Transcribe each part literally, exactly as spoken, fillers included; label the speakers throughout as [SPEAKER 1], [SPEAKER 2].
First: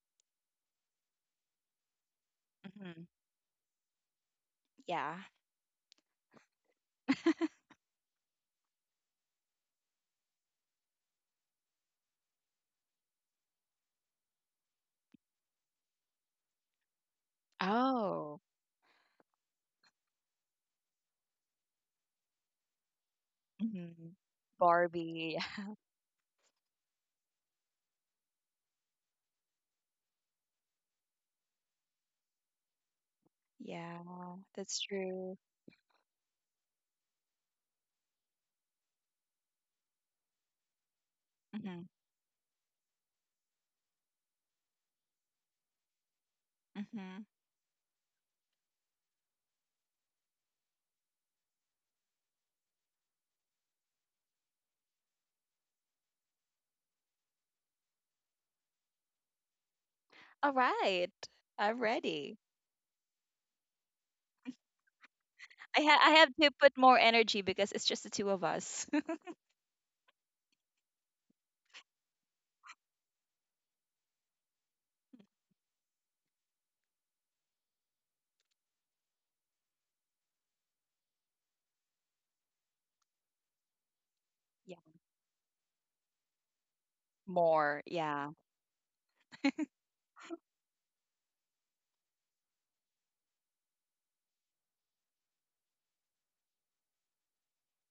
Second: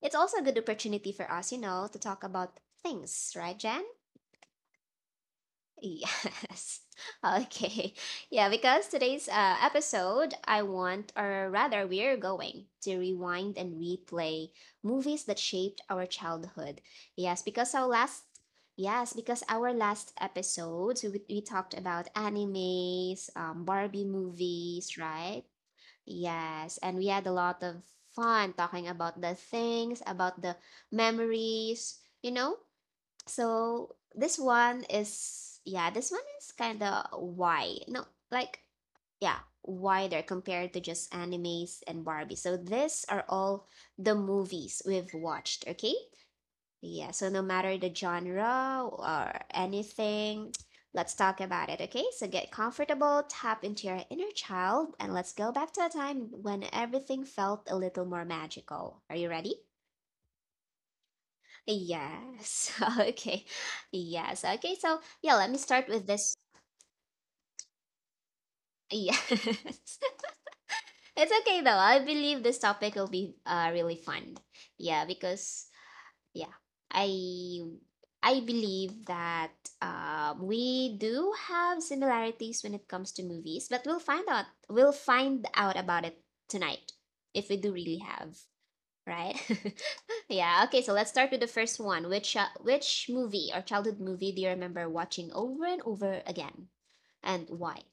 [SPEAKER 1] it's also a good opportunity for us, you know, to talk about
[SPEAKER 2] hmm
[SPEAKER 1] things, right, Jen?
[SPEAKER 2] Yeah.
[SPEAKER 1] Yes. Okay. Yeah, because today's uh, episode, I want, or rather, we're going to rewind and replay movies that shaped our childhood. Yes, because our last,
[SPEAKER 2] Oh,
[SPEAKER 1] yes, because our last episodes, we, we talked about animes, um, Barbie
[SPEAKER 2] hmm
[SPEAKER 1] movies,
[SPEAKER 2] Barbie.
[SPEAKER 1] right? Yes, and we had a lot of fun talking about the things, about the memories, you know? So
[SPEAKER 2] Yeah,
[SPEAKER 1] this
[SPEAKER 2] that's
[SPEAKER 1] one
[SPEAKER 2] true.
[SPEAKER 1] is yeah, this one is kind of why no like yeah wider compared to just animes
[SPEAKER 2] hmm
[SPEAKER 1] and Barbie. So these are all the movies we've watched. Okay, yeah.
[SPEAKER 2] hmm
[SPEAKER 1] So no matter the genre or anything, let's talk about it. Okay, so get comfortable, tap into your inner child, and let's go back to a time when everything felt a little more magical. Are you ready?
[SPEAKER 2] All right. I'm ready.
[SPEAKER 1] Yes. Okay. Yes. Okay. So, yeah, let me
[SPEAKER 2] I
[SPEAKER 1] start
[SPEAKER 2] ha
[SPEAKER 1] with
[SPEAKER 2] I have
[SPEAKER 1] this.
[SPEAKER 2] to put more energy because it's just the two of us.
[SPEAKER 1] Yes. It's okay though. I believe this topic will be uh really fun. Yeah, because yeah, I I believe that um we do have similarities when it comes to movies, but we'll find out
[SPEAKER 2] Yeah.
[SPEAKER 1] we'll find out about it tonight if we do
[SPEAKER 2] More.
[SPEAKER 1] really have.
[SPEAKER 2] Yeah.
[SPEAKER 1] Right? Yeah. Okay. So let's start with the first one. Which uh, which movie or childhood movie do you remember watching over and over again, and why?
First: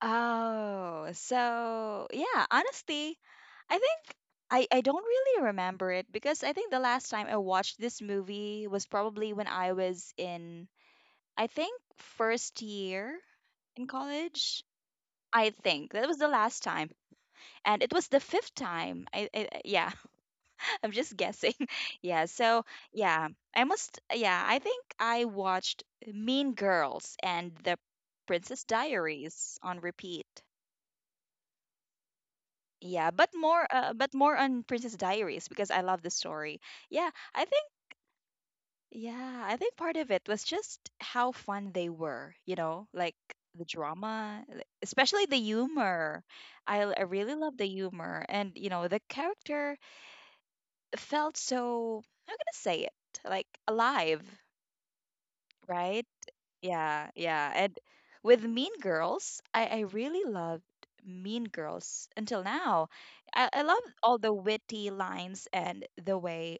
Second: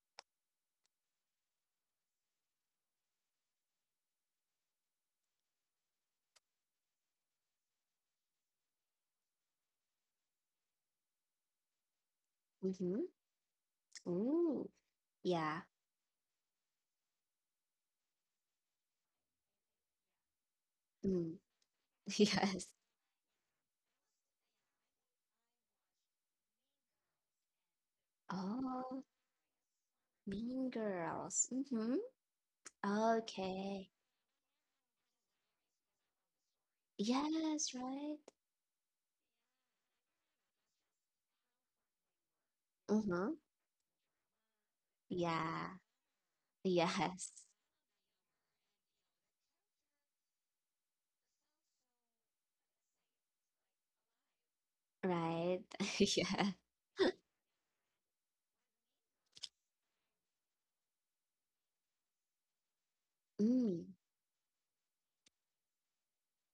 [SPEAKER 2] Oh, so yeah, honestly, I think I I don't really remember it because I think the last time I watched this movie was probably when I was in I think first
[SPEAKER 1] Mm-hmm.
[SPEAKER 2] year in college.
[SPEAKER 1] Ooh.
[SPEAKER 2] I
[SPEAKER 1] Yeah.
[SPEAKER 2] think that was the last time, and it was the fifth time. I, I I- yeah, I'm just
[SPEAKER 1] Mm.
[SPEAKER 2] guessing. Yeah, so
[SPEAKER 1] Yes.
[SPEAKER 2] yeah, I must. Yeah, I think I watched Mean Girls and The Princess
[SPEAKER 1] Oh,
[SPEAKER 2] Diaries on repeat.
[SPEAKER 1] Mean Girls. Mm-hmm.
[SPEAKER 2] Yeah, but more, uh,
[SPEAKER 1] Okay.
[SPEAKER 2] but more on Princess Diaries because I love the story. Yeah, I think
[SPEAKER 1] Yes. Right.
[SPEAKER 2] Yeah, I think part of it was just how fun they were, you know, like
[SPEAKER 1] Mm-hmm.
[SPEAKER 2] the drama, like- especially the
[SPEAKER 1] Yeah.
[SPEAKER 2] humor. I, l- I really
[SPEAKER 1] Yes.
[SPEAKER 2] love the humor. And, you know, the character felt so, how can I say it? Like alive,
[SPEAKER 1] Right.
[SPEAKER 2] right?
[SPEAKER 1] Yeah.
[SPEAKER 2] Yeah, yeah. And with Mean Girls, I, I really loved Mean Girls until now. I, I love
[SPEAKER 1] Mm.
[SPEAKER 2] all the witty lines and the way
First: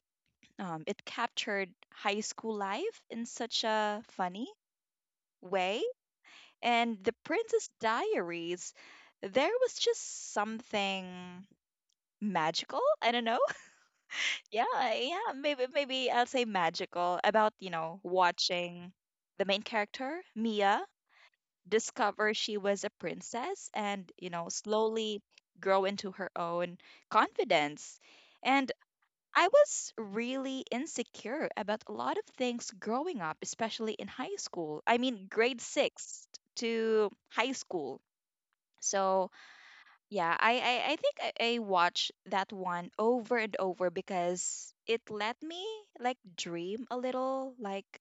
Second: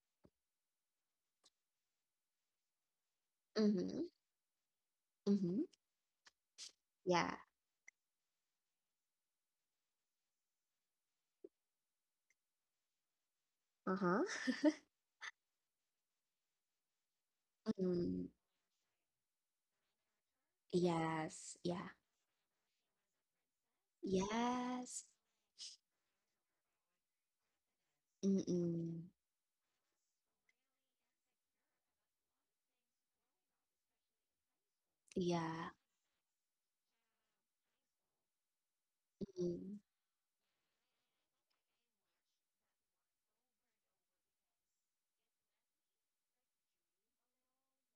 [SPEAKER 2] um, it captured high school life in such
[SPEAKER 1] Mm-hmm.
[SPEAKER 2] a funny
[SPEAKER 1] Mm-hmm.
[SPEAKER 2] way. And the
[SPEAKER 1] Yeah.
[SPEAKER 2] Princess Diaries, there was just something magical. I don't know.
[SPEAKER 1] Uh-huh.
[SPEAKER 2] Yeah, yeah, maybe maybe I'll say magical about, you know,
[SPEAKER 1] Mm,
[SPEAKER 2] watching the main character, Mia,
[SPEAKER 1] yes, yeah.
[SPEAKER 2] discover she was a princess and, you know,
[SPEAKER 1] Yes.
[SPEAKER 2] slowly grow into her own confidence. And
[SPEAKER 1] Mm-mm.
[SPEAKER 2] I was really insecure about a lot of things growing up, especially in high school. I mean, grade
[SPEAKER 1] Yeah.
[SPEAKER 2] six to high school. So,
[SPEAKER 1] Mm.
[SPEAKER 2] yeah, I, I, I think I, I watched that one over and over because it let me like dream a little, like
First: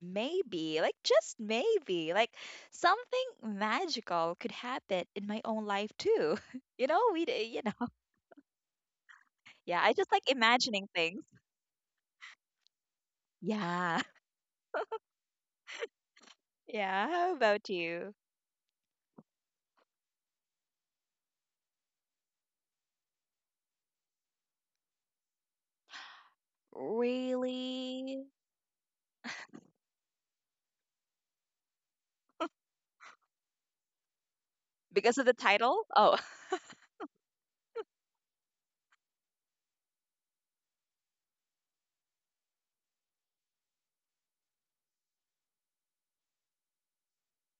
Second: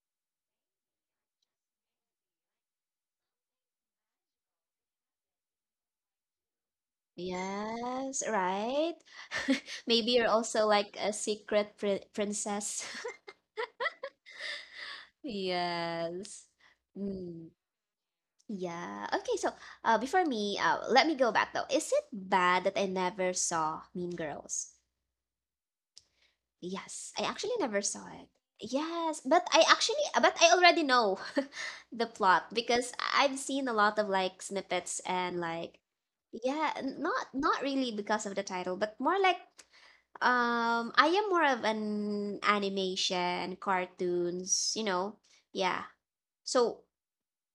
[SPEAKER 2] maybe, like just maybe, like something magical could happen in my own life too. you know, we, d- you know,
[SPEAKER 1] Yes, right?
[SPEAKER 2] yeah, I
[SPEAKER 1] Maybe
[SPEAKER 2] just like
[SPEAKER 1] you're also
[SPEAKER 2] imagining
[SPEAKER 1] like a
[SPEAKER 2] things.
[SPEAKER 1] secret pri princess.
[SPEAKER 2] Yeah.
[SPEAKER 1] Yes.
[SPEAKER 2] Yeah, how
[SPEAKER 1] Mm.
[SPEAKER 2] about you?
[SPEAKER 1] Yeah. Okay, so uh before me, uh let me go back though. Is it bad that I never saw Mean Girls? Yes, I actually never saw it.
[SPEAKER 2] Really?
[SPEAKER 1] Yes, but I actually, but I already know the plot because I've seen a lot of like snippets
[SPEAKER 2] Because of the
[SPEAKER 1] and like,
[SPEAKER 2] title? Oh.
[SPEAKER 1] yeah, n- not not really because of the title, but more like, um, I am more of an animation, cartoons, you know, yeah. So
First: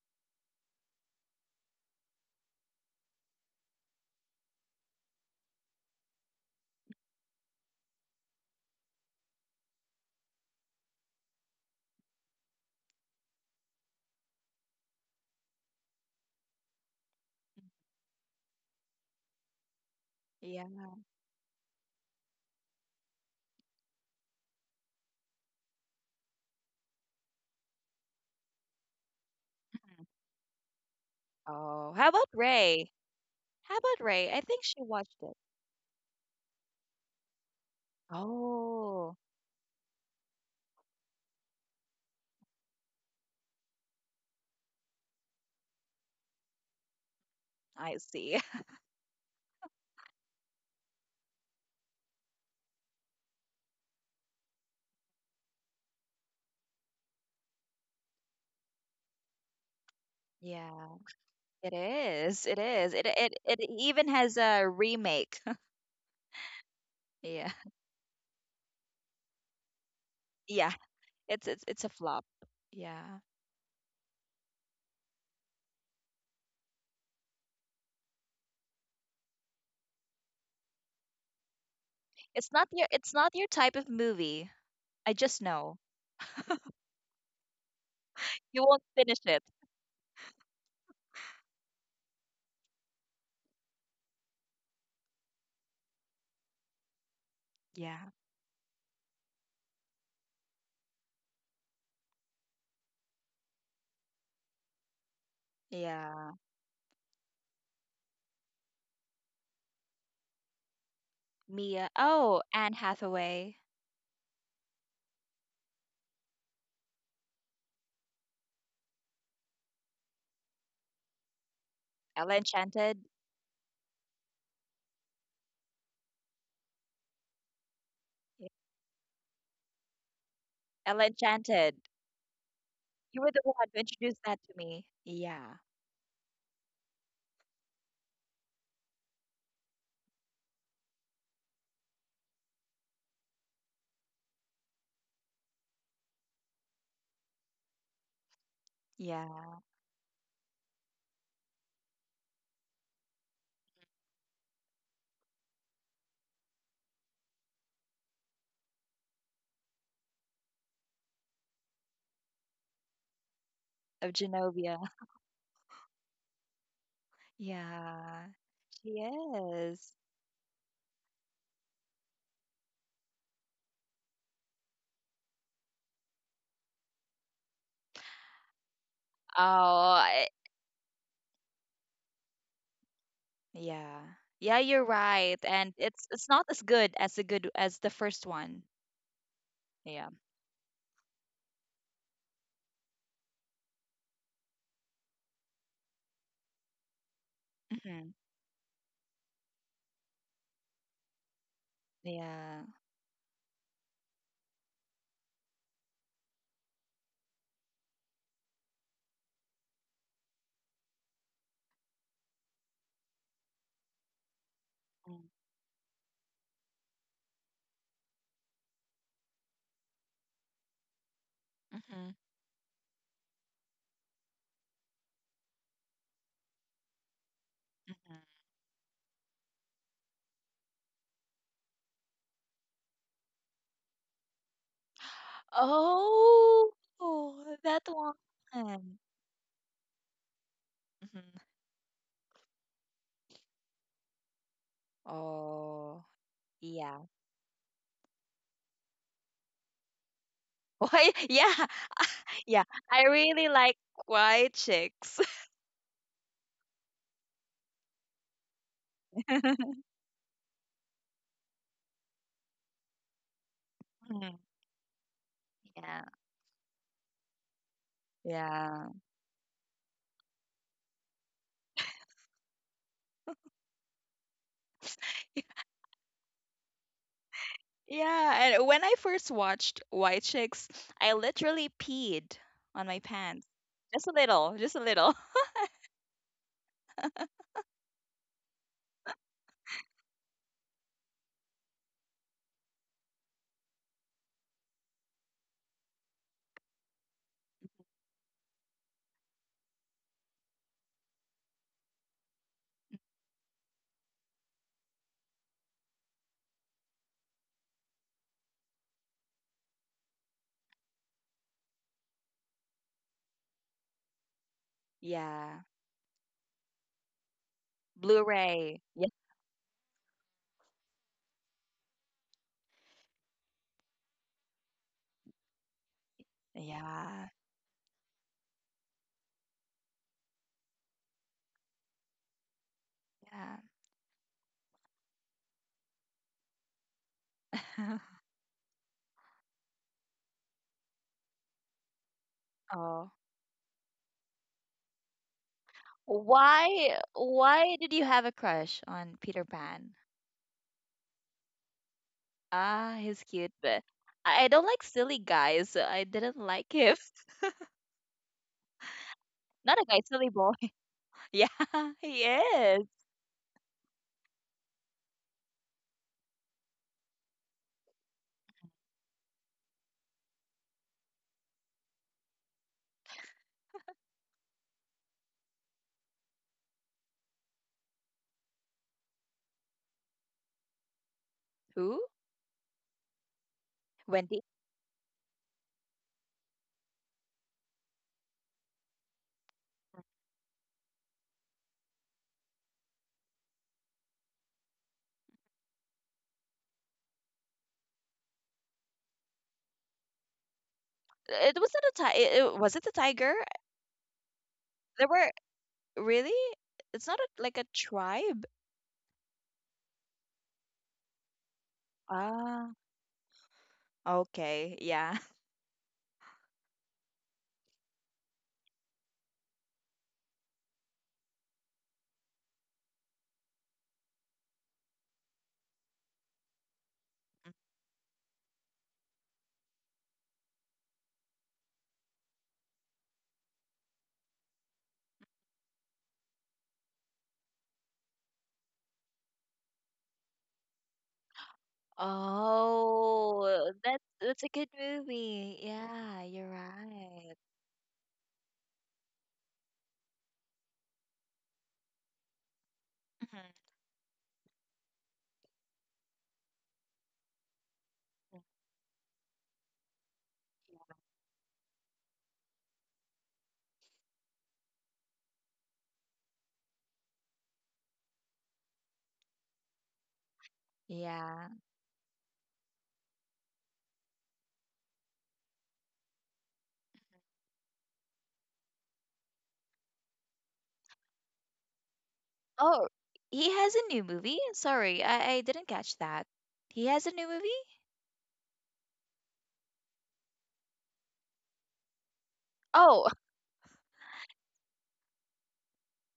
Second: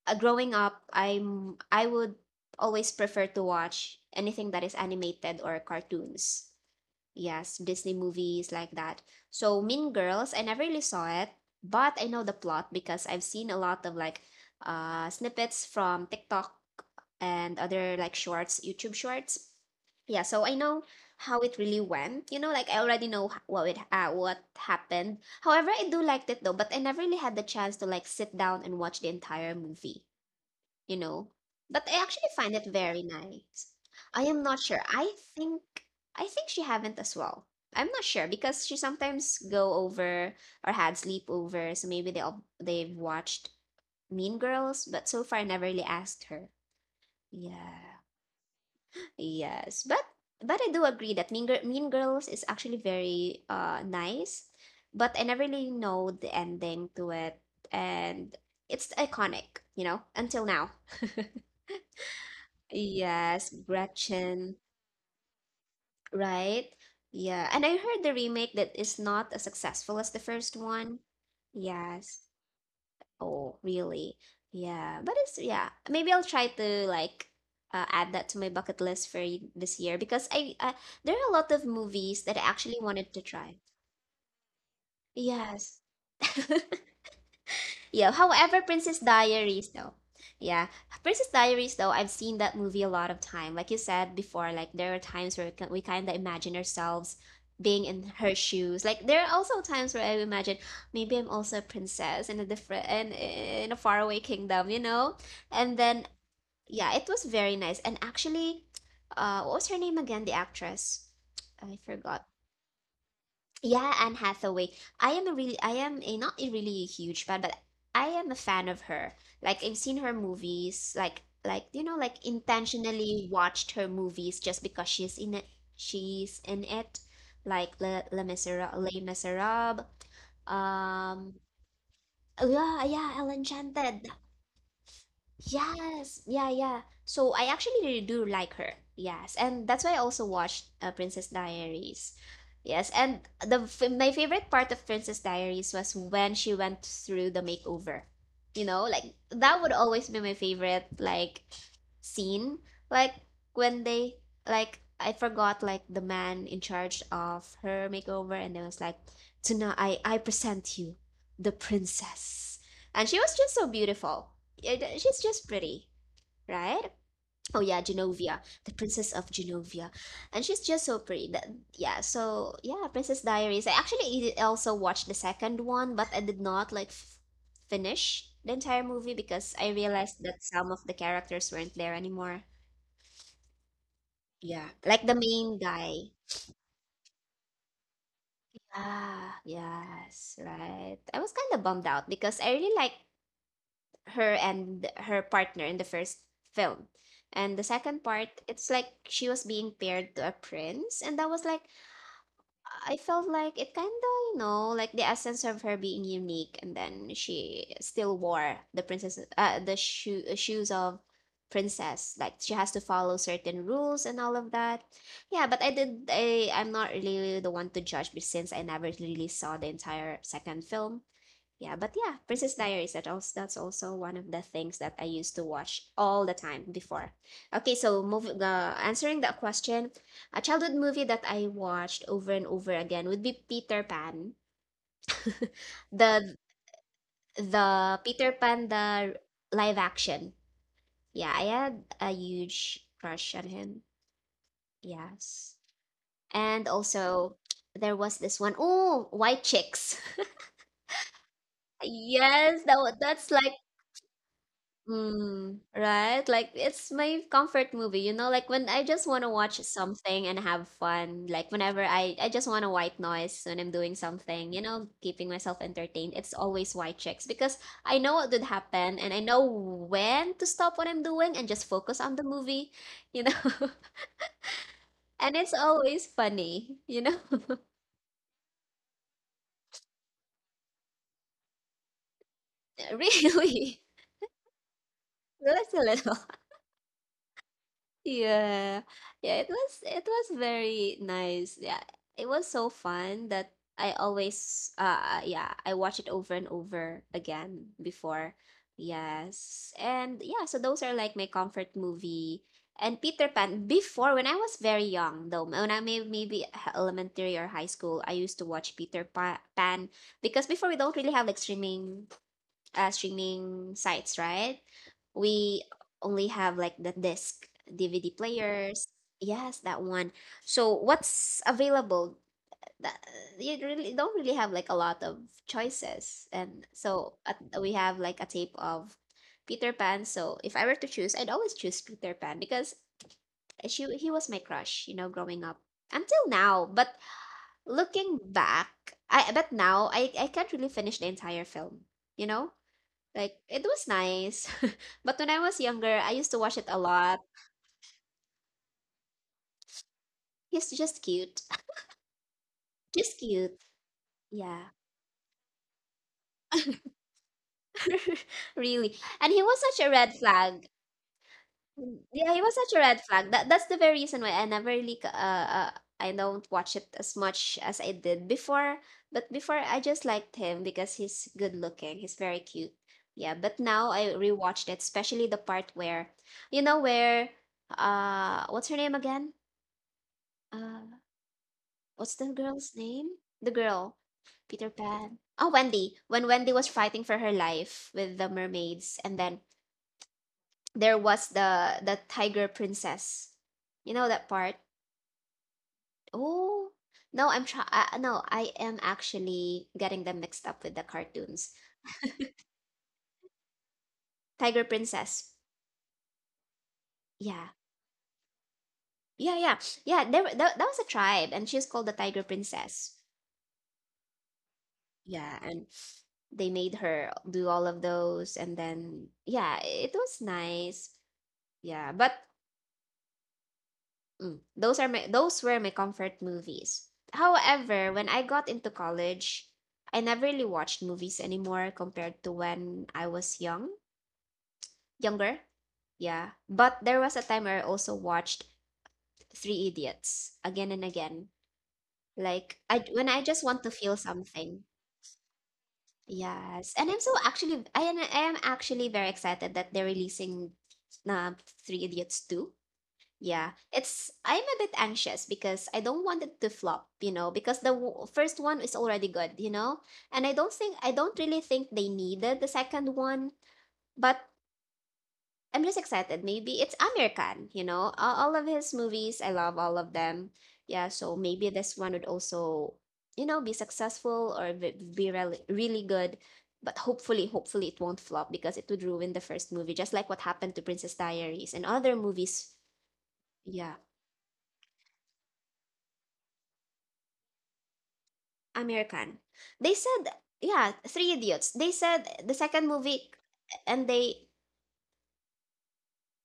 [SPEAKER 1] uh, growing up, I'm I would always prefer to watch anything that is animated or cartoons. Yes, Disney movies like that. So Mean Girls, I never really saw it, but I know the plot because I've seen a lot of like uh snippets from TikTok and other like shorts, YouTube shorts. Yeah, so I know
[SPEAKER 2] Yeah.
[SPEAKER 1] how it really went. You know, like I already know h- what it uh, what happened. However, I do liked it though, but I never really had the chance to like sit down and watch the entire movie you know. But
[SPEAKER 2] Oh,
[SPEAKER 1] I
[SPEAKER 2] how
[SPEAKER 1] actually
[SPEAKER 2] about
[SPEAKER 1] find it
[SPEAKER 2] Ray?
[SPEAKER 1] very nice.
[SPEAKER 2] How about
[SPEAKER 1] I
[SPEAKER 2] Ray?
[SPEAKER 1] am
[SPEAKER 2] I
[SPEAKER 1] not
[SPEAKER 2] think
[SPEAKER 1] sure.
[SPEAKER 2] she
[SPEAKER 1] I
[SPEAKER 2] watched it.
[SPEAKER 1] think I think she haven't as well. I'm not sure because she
[SPEAKER 2] Oh,
[SPEAKER 1] sometimes go over or had sleepover, so maybe they all they've watched Mean Girls, but so far I never really asked her.
[SPEAKER 2] I
[SPEAKER 1] Yeah.
[SPEAKER 2] see.
[SPEAKER 1] Yes, but but I do agree that Mean, Gir- mean Girls is actually very uh nice, but I never really know the ending to it, and it's iconic, you know, until now.
[SPEAKER 2] Yeah, it is. It is. It it
[SPEAKER 1] Yes,
[SPEAKER 2] it even has
[SPEAKER 1] Gretchen,
[SPEAKER 2] a remake.
[SPEAKER 1] right? Yeah,
[SPEAKER 2] Yeah.
[SPEAKER 1] and I heard the remake that is not as successful as the first
[SPEAKER 2] Yeah.
[SPEAKER 1] one.
[SPEAKER 2] It's it's it's a flop.
[SPEAKER 1] Yes.
[SPEAKER 2] Yeah.
[SPEAKER 1] Oh, really? Yeah, but it's yeah. Maybe I'll try to like uh, add that to my bucket list for y- this year because I uh, there are a lot of movies that I
[SPEAKER 2] It's not
[SPEAKER 1] actually
[SPEAKER 2] your it's
[SPEAKER 1] wanted to
[SPEAKER 2] not your
[SPEAKER 1] try.
[SPEAKER 2] type of movie. I just know.
[SPEAKER 1] Yes. Yeah. However,
[SPEAKER 2] You won't
[SPEAKER 1] Princess
[SPEAKER 2] finish it.
[SPEAKER 1] Diaries though. Yeah. Princess Diaries though, I've seen that movie a lot of time. Like you said before, like there are times where we kind of imagine ourselves being in
[SPEAKER 2] Yeah.
[SPEAKER 1] her shoes. Like there are also times where I imagine maybe I'm also a princess in a different and in, in a faraway kingdom, you know? And then
[SPEAKER 2] Yeah.
[SPEAKER 1] yeah, it was very nice. And actually, uh what was her name again, the actress? I
[SPEAKER 2] Mia.
[SPEAKER 1] forgot.
[SPEAKER 2] Oh, Anne Hathaway.
[SPEAKER 1] Yeah, Anne Hathaway. I am a really, I am a not a really huge fan, but I am a fan of her. Like I've seen her movies, like like you know, like
[SPEAKER 2] Ella Enchanted.
[SPEAKER 1] intentionally watched her movies just because she's in it. She's in it, like Le Le Misera Les Miserables.
[SPEAKER 2] Ella
[SPEAKER 1] Um,
[SPEAKER 2] Enchanted.
[SPEAKER 1] yeah, yeah, El
[SPEAKER 2] You were the one who
[SPEAKER 1] Enchanted.
[SPEAKER 2] introduced that to me. Yeah.
[SPEAKER 1] Yes, yeah, yeah. So I actually really do like her. Yes, and that's why I also watched uh, Princess Diaries. Yes, and the f- my favorite part of Princess Diaries was when she went through the makeover. You know, like that
[SPEAKER 2] Yeah.
[SPEAKER 1] would always be my favorite like scene. Like when they like I forgot like the man in charge of her makeover and it was like, "Tonight I I present you the princess." And she was just so
[SPEAKER 2] Of
[SPEAKER 1] beautiful.
[SPEAKER 2] Genovia.
[SPEAKER 1] Yeah, she's just pretty, right? Oh yeah, Genovia,
[SPEAKER 2] Yeah.
[SPEAKER 1] the
[SPEAKER 2] She
[SPEAKER 1] princess of Genovia,
[SPEAKER 2] is.
[SPEAKER 1] and she's just so pretty. That, yeah, so yeah, Princess Diaries. I actually i- also watched the second one, but I did not like f finish the entire movie because I
[SPEAKER 2] Oh,
[SPEAKER 1] realized that
[SPEAKER 2] I-
[SPEAKER 1] some of the characters weren't there anymore.
[SPEAKER 2] yeah.
[SPEAKER 1] Yeah,
[SPEAKER 2] Yeah, you're
[SPEAKER 1] like the
[SPEAKER 2] right.
[SPEAKER 1] main
[SPEAKER 2] And
[SPEAKER 1] guy.
[SPEAKER 2] it's it's not as good as the good as the first one.
[SPEAKER 1] Ah,
[SPEAKER 2] Yeah.
[SPEAKER 1] yes, right. I was kind of bummed out because I really like her and her partner in the first film. And the second
[SPEAKER 2] hmm
[SPEAKER 1] part, it's like she was being paired to a prince. And that was like,
[SPEAKER 2] Yeah.
[SPEAKER 1] I felt like it kind of, you know, like the essence of her being unique. And then she still wore the princess, uh, the shoe, uh, shoes of princess. Like she has to follow certain rules and all of that.
[SPEAKER 2] Mm,
[SPEAKER 1] Yeah, but I did, I, I'm not really the one to judge be- since I never really saw the entire second film. Yeah, but yeah,
[SPEAKER 2] mm-hmm.
[SPEAKER 1] Princess Diaries. That also that's also one of the things that I used to watch all the time before. Okay, so move
[SPEAKER 2] hmm
[SPEAKER 1] uh, answering that question, a childhood movie that I watched over and over again would be Peter Pan. the
[SPEAKER 2] Oh, oh, that
[SPEAKER 1] the
[SPEAKER 2] one.
[SPEAKER 1] Peter Pan, the live action. Yeah, I
[SPEAKER 2] Mhm.
[SPEAKER 1] had a huge crush on him. Yes.
[SPEAKER 2] Oh,
[SPEAKER 1] And
[SPEAKER 2] yeah.
[SPEAKER 1] also there was this one, oh, White Chicks.
[SPEAKER 2] Why? Yeah,
[SPEAKER 1] Yes,
[SPEAKER 2] yeah.
[SPEAKER 1] that wa-
[SPEAKER 2] I
[SPEAKER 1] that's like
[SPEAKER 2] really like white chicks.
[SPEAKER 1] Mm, right? Like it's my comfort movie, you know, like when I just want to watch something and have fun, like whenever I I just want to white noise when I'm doing
[SPEAKER 2] Mhm.
[SPEAKER 1] something, you know, keeping myself
[SPEAKER 2] Yeah.
[SPEAKER 1] entertained. It's always white chicks because I know what would
[SPEAKER 2] Yeah.
[SPEAKER 1] happen and I know when to stop what I'm doing and just focus on the movie, you know. And it's always funny, you know.
[SPEAKER 2] Yeah, and when I first watched White Chicks, I literally peed on my pants.
[SPEAKER 1] Really.
[SPEAKER 2] Just a little, just a little.
[SPEAKER 1] Just a little. Yeah. Yeah, it was it was very nice. Yeah. It was so fun that I always uh yeah, I watch it over and over again before. Yes. And yeah, so those are like my comfort movie. And Peter Pan before when I was very young though, when I may maybe h- elementary or high school, I used to watch Peter Pa- Pan because before we don't really have like streaming uh, streaming sites, right?
[SPEAKER 2] Yeah.
[SPEAKER 1] We only have like the disc, D V D
[SPEAKER 2] Blu-ray.
[SPEAKER 1] players.
[SPEAKER 2] Yeah.
[SPEAKER 1] Yes, that one. So what's available? That, you really don't really have like a lot of choices, and so
[SPEAKER 2] Yeah.
[SPEAKER 1] at, we have like a tape of Peter Pan. So if I were to choose, I'd always choose Peter Pan because
[SPEAKER 2] Yeah.
[SPEAKER 1] she he was my crush, you know, growing up until now. But looking back, I but now I I can't really finish the entire film, you know
[SPEAKER 2] Oh.
[SPEAKER 1] like it was nice. But when I was younger, I used to watch it a
[SPEAKER 2] Why
[SPEAKER 1] lot.
[SPEAKER 2] why did you have a crush on Peter Pan?
[SPEAKER 1] He's just cute.
[SPEAKER 2] Ah,
[SPEAKER 1] Just
[SPEAKER 2] he's cute,
[SPEAKER 1] cute.
[SPEAKER 2] but I I
[SPEAKER 1] Yeah.
[SPEAKER 2] don't like silly guys, so I didn't like him.
[SPEAKER 1] Really. And he was such
[SPEAKER 2] Not
[SPEAKER 1] a
[SPEAKER 2] a guy,
[SPEAKER 1] red
[SPEAKER 2] silly boy.
[SPEAKER 1] flag.
[SPEAKER 2] Yeah, he
[SPEAKER 1] Yeah, he was such a
[SPEAKER 2] is.
[SPEAKER 1] red flag. That that's the very reason why I never really c- uh, uh I don't watch it as much as I did before. But before I just liked him because he's good looking. He's very cute. Yeah, but now I rewatched it, especially the part where you know where uh what's her name again? Uh
[SPEAKER 2] Who?
[SPEAKER 1] What's the girl's name? The girl.
[SPEAKER 2] Wendy.
[SPEAKER 1] Peter Pan. Oh, Wendy. When Wendy was fighting for her life with the mermaids, and then there was the the tiger princess. You know that part? Oh, no, I'm try. Uh, no, I am actually getting them mixed up with the cartoons.
[SPEAKER 2] It wasn't a tiger. It, it- was it a tiger?
[SPEAKER 1] Tiger
[SPEAKER 2] There
[SPEAKER 1] princess.
[SPEAKER 2] were really. It's not a,
[SPEAKER 1] Yeah,
[SPEAKER 2] like a tribe.
[SPEAKER 1] yeah, yeah, yeah. There, wa- that, that was a tribe, and she's called the tiger
[SPEAKER 2] Ah,
[SPEAKER 1] princess.
[SPEAKER 2] okay, yeah.
[SPEAKER 1] Yeah, and they made her do all of those, and then yeah, it was nice. Yeah, but mm, those are my those were my comfort movies. However, when I got into college, I never really watched movies anymore compared to when I was young, younger. Yeah, but there was a time where I also watched Three Idiots again and again. Like I when I just want to
[SPEAKER 2] Oh,
[SPEAKER 1] feel
[SPEAKER 2] that's that's a
[SPEAKER 1] something.
[SPEAKER 2] good movie. Yeah, you're
[SPEAKER 1] Yes, and I'm so
[SPEAKER 2] right.
[SPEAKER 1] actually I am I am actually very excited that they're releasing uh, Three Idiots two. Yeah,
[SPEAKER 2] Mhm.
[SPEAKER 1] it's I'm a bit anxious because I don't want it to flop, you know, because the w- first one is already good, you know, and I don't think I don't really think they needed the second one, but I'm just excited. Maybe it's Amir Khan. You know, all, all of his movies, I love all of them. Yeah, so maybe
[SPEAKER 2] Yeah.
[SPEAKER 1] this one would also, you know, be successful or be, be really really good, but hopefully, hopefully it won't flop because it would ruin the first movie, just like what happened to Princess Diaries and other movies.
[SPEAKER 2] Oh, he
[SPEAKER 1] Yeah.
[SPEAKER 2] has a new movie? Sorry, I, I didn't catch that. He has a new movie?
[SPEAKER 1] American. They said, yeah, Three Idiots. They said the second movie,
[SPEAKER 2] Oh,
[SPEAKER 1] and they,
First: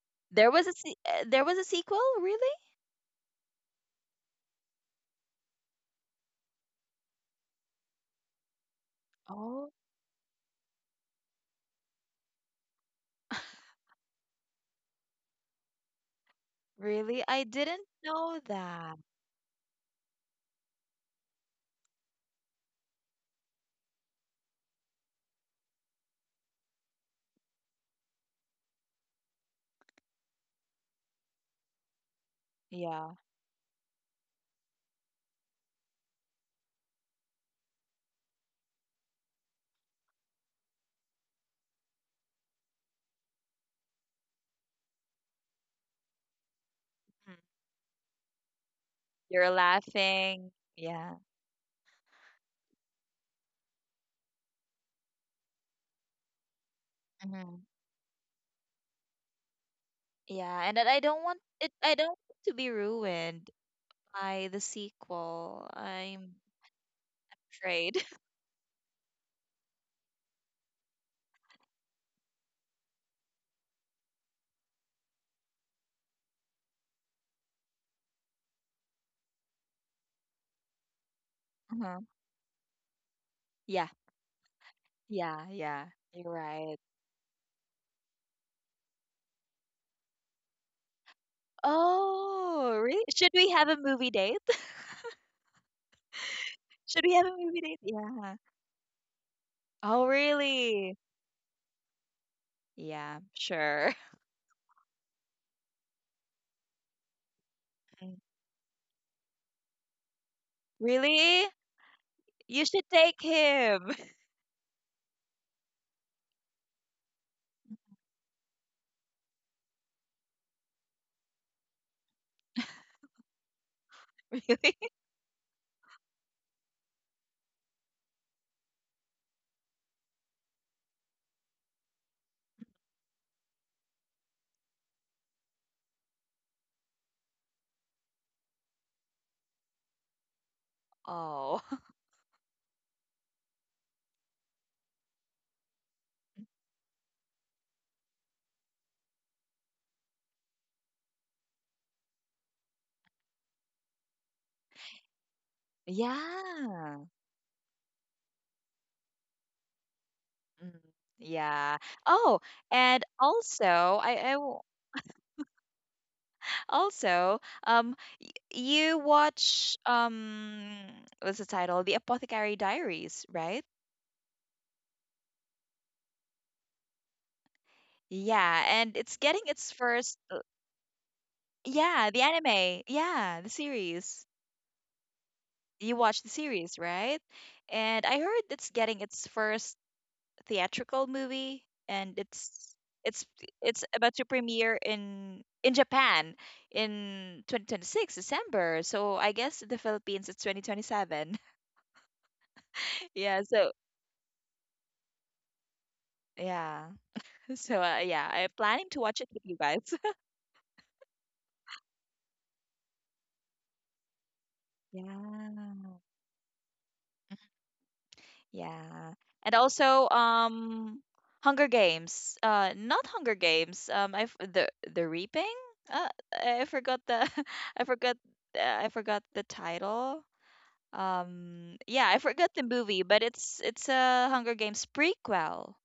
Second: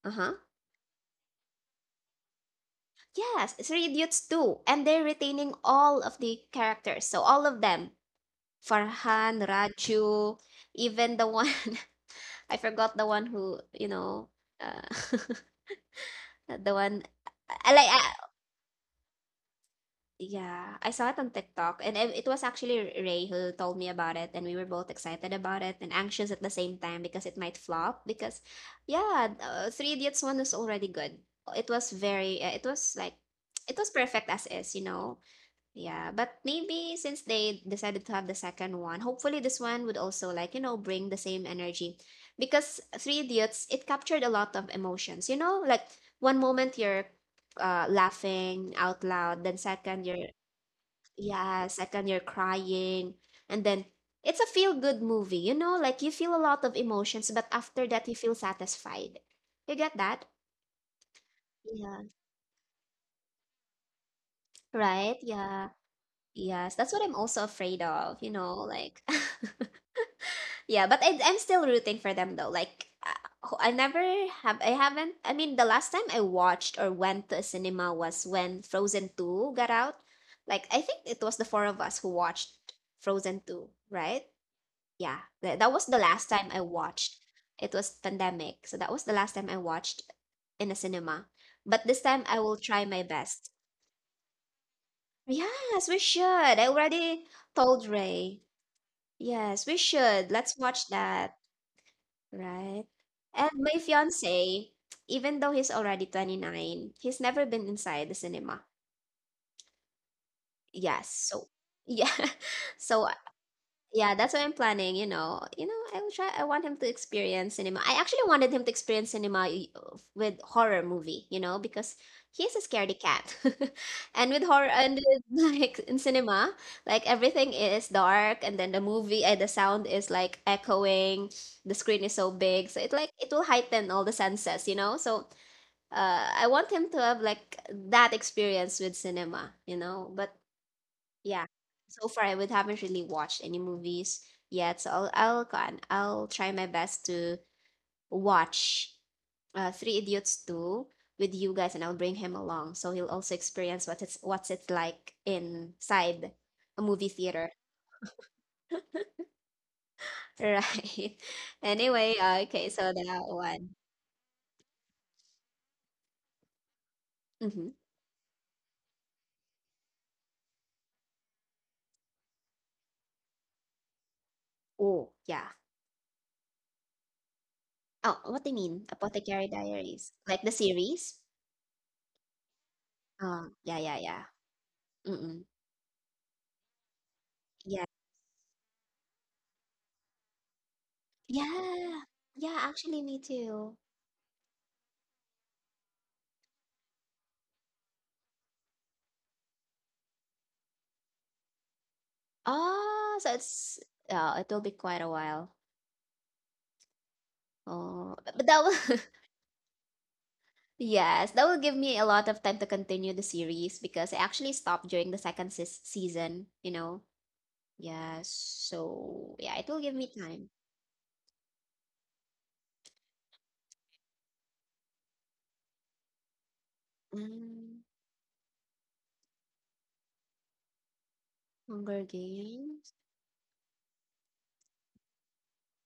[SPEAKER 1] uh huh,
[SPEAKER 2] there was a se uh, there was a sequel, really?
[SPEAKER 1] yes, Three Idiots too, and they're retaining all of the characters. So all of them, Farhan,
[SPEAKER 2] Oh,
[SPEAKER 1] Raju, even the one, I forgot the one who you know, uh, the one
[SPEAKER 2] really? I
[SPEAKER 1] I like.
[SPEAKER 2] didn't know that.
[SPEAKER 1] Yeah, I saw it on TikTok, and it it was actually Ray who told me about it, and we were both excited about it and anxious at the same time because it might flop. Because, yeah, uh, Three Idiots one is already good. It was very, uh, it was like,
[SPEAKER 2] Yeah.
[SPEAKER 1] it was perfect as is, you know. Yeah, but maybe since they decided to have the second one, hopefully this one would also, like, you know, bring the same energy, because Three Idiots, it captured a lot of emotions, you know, like one moment you're uh, laughing out loud. Then
[SPEAKER 2] You're
[SPEAKER 1] second, you're
[SPEAKER 2] laughing. Yeah.
[SPEAKER 1] yeah, second you're crying. And then it's a feel good movie, you know, like you feel a lot of emotions, but after that you
[SPEAKER 2] hmm
[SPEAKER 1] feel satisfied. You get that?
[SPEAKER 2] Yeah, and that I don't want
[SPEAKER 1] Yeah.
[SPEAKER 2] it I don't want to be ruined by
[SPEAKER 1] Right?
[SPEAKER 2] the
[SPEAKER 1] Yeah.
[SPEAKER 2] sequel.
[SPEAKER 1] Yes.
[SPEAKER 2] I'm
[SPEAKER 1] That's what I'm also afraid of, you know,
[SPEAKER 2] afraid.
[SPEAKER 1] like, yeah, but I, I'm still rooting for them though. Like uh, I never have I haven't I mean, the last time I watched or went to a cinema was when Frozen two got out. Like I think it was the four of us who
[SPEAKER 2] hmm
[SPEAKER 1] watched Frozen two, right?
[SPEAKER 2] Yeah.
[SPEAKER 1] Yeah, tha- that
[SPEAKER 2] Yeah,
[SPEAKER 1] was the
[SPEAKER 2] yeah.
[SPEAKER 1] last time I
[SPEAKER 2] You're right.
[SPEAKER 1] watched. It was pandemic, so that was the last time I watched in a cinema. But this time I will try my
[SPEAKER 2] Oh, really?
[SPEAKER 1] best.
[SPEAKER 2] Should we have a movie date?
[SPEAKER 1] Yes, we should. I already
[SPEAKER 2] Should we have a movie
[SPEAKER 1] told
[SPEAKER 2] date?
[SPEAKER 1] Ray.
[SPEAKER 2] Yeah.
[SPEAKER 1] Yes, we should.
[SPEAKER 2] Oh,
[SPEAKER 1] Let's watch
[SPEAKER 2] really?
[SPEAKER 1] that, right?
[SPEAKER 2] Yeah,
[SPEAKER 1] And my
[SPEAKER 2] sure.
[SPEAKER 1] fiance, even though he's already twenty-nine, he's never been inside the
[SPEAKER 2] Mm.
[SPEAKER 1] cinema. Yes, so
[SPEAKER 2] Really?
[SPEAKER 1] yeah.
[SPEAKER 2] You should
[SPEAKER 1] So
[SPEAKER 2] take him.
[SPEAKER 1] yeah, that's what I'm planning, you know. You know, I will try, I want him to experience cinema. I actually wanted him to experience cinema y- of- with horror movie, you know, because he's a scaredy cat. and with horror
[SPEAKER 2] Really?
[SPEAKER 1] and with, like in cinema, like everything is dark and then the movie and the sound is like echoing. The screen is so big, so it like it will heighten all the senses, you know. So, uh I want him to have like that experience with cinema, you know. But yeah.
[SPEAKER 2] Oh.
[SPEAKER 1] So far, I would haven't really watched any movies yet. So I'll I'll go on. I'll try my best to watch uh, Three Idiots two with you guys, and I'll bring him along so he'll also experience what it's what's it like inside a movie
[SPEAKER 2] Yeah.
[SPEAKER 1] theater. Right.
[SPEAKER 2] Mm,
[SPEAKER 1] Anyway,
[SPEAKER 2] yeah.
[SPEAKER 1] uh, okay,
[SPEAKER 2] Oh,
[SPEAKER 1] so that
[SPEAKER 2] and
[SPEAKER 1] one.
[SPEAKER 2] also I, I w-
[SPEAKER 1] Mm-hmm.
[SPEAKER 2] also um you watch um what's the title? The Apothecary Diaries, right?
[SPEAKER 1] Oh, yeah. Oh, what do you mean?
[SPEAKER 2] Yeah, and
[SPEAKER 1] Apothecary
[SPEAKER 2] it's getting
[SPEAKER 1] Diaries.
[SPEAKER 2] its
[SPEAKER 1] Like the
[SPEAKER 2] first uh,
[SPEAKER 1] series?
[SPEAKER 2] yeah, the anime.
[SPEAKER 1] Um, yeah,
[SPEAKER 2] Yeah, the
[SPEAKER 1] yeah, yeah.
[SPEAKER 2] series.
[SPEAKER 1] Mm-mm.
[SPEAKER 2] You watch the series, right?
[SPEAKER 1] Yeah.
[SPEAKER 2] And I heard it's getting its first theatrical movie,
[SPEAKER 1] Yeah.
[SPEAKER 2] and
[SPEAKER 1] Yeah, actually,
[SPEAKER 2] it's
[SPEAKER 1] me
[SPEAKER 2] it's
[SPEAKER 1] too.
[SPEAKER 2] it's about to premiere in in Japan in twenty twenty-six December. So I guess the Philippines it's twenty twenty-seven.
[SPEAKER 1] Ah, so
[SPEAKER 2] yeah.
[SPEAKER 1] it's
[SPEAKER 2] So
[SPEAKER 1] yeah, it will be quite a while.
[SPEAKER 2] yeah. So uh,
[SPEAKER 1] Oh, but
[SPEAKER 2] yeah,
[SPEAKER 1] but
[SPEAKER 2] I'm
[SPEAKER 1] that will,
[SPEAKER 2] planning to watch it with you guys.
[SPEAKER 1] yes, that will give me a lot of time to continue the series because I actually stopped during the second seas
[SPEAKER 2] yeah.
[SPEAKER 1] season, you know. Yes,
[SPEAKER 2] Yeah.
[SPEAKER 1] so yeah,
[SPEAKER 2] And
[SPEAKER 1] it will give me
[SPEAKER 2] also
[SPEAKER 1] time.
[SPEAKER 2] um Hunger Games. Uh not Hunger Games. Um I f- the the Reaping? Uh I forgot the
[SPEAKER 1] Mm,
[SPEAKER 2] I forgot uh, I forgot the title. um
[SPEAKER 1] Hunger
[SPEAKER 2] yeah, I forgot the
[SPEAKER 1] Games.
[SPEAKER 2] movie, but it's it's a Hunger Games prequel,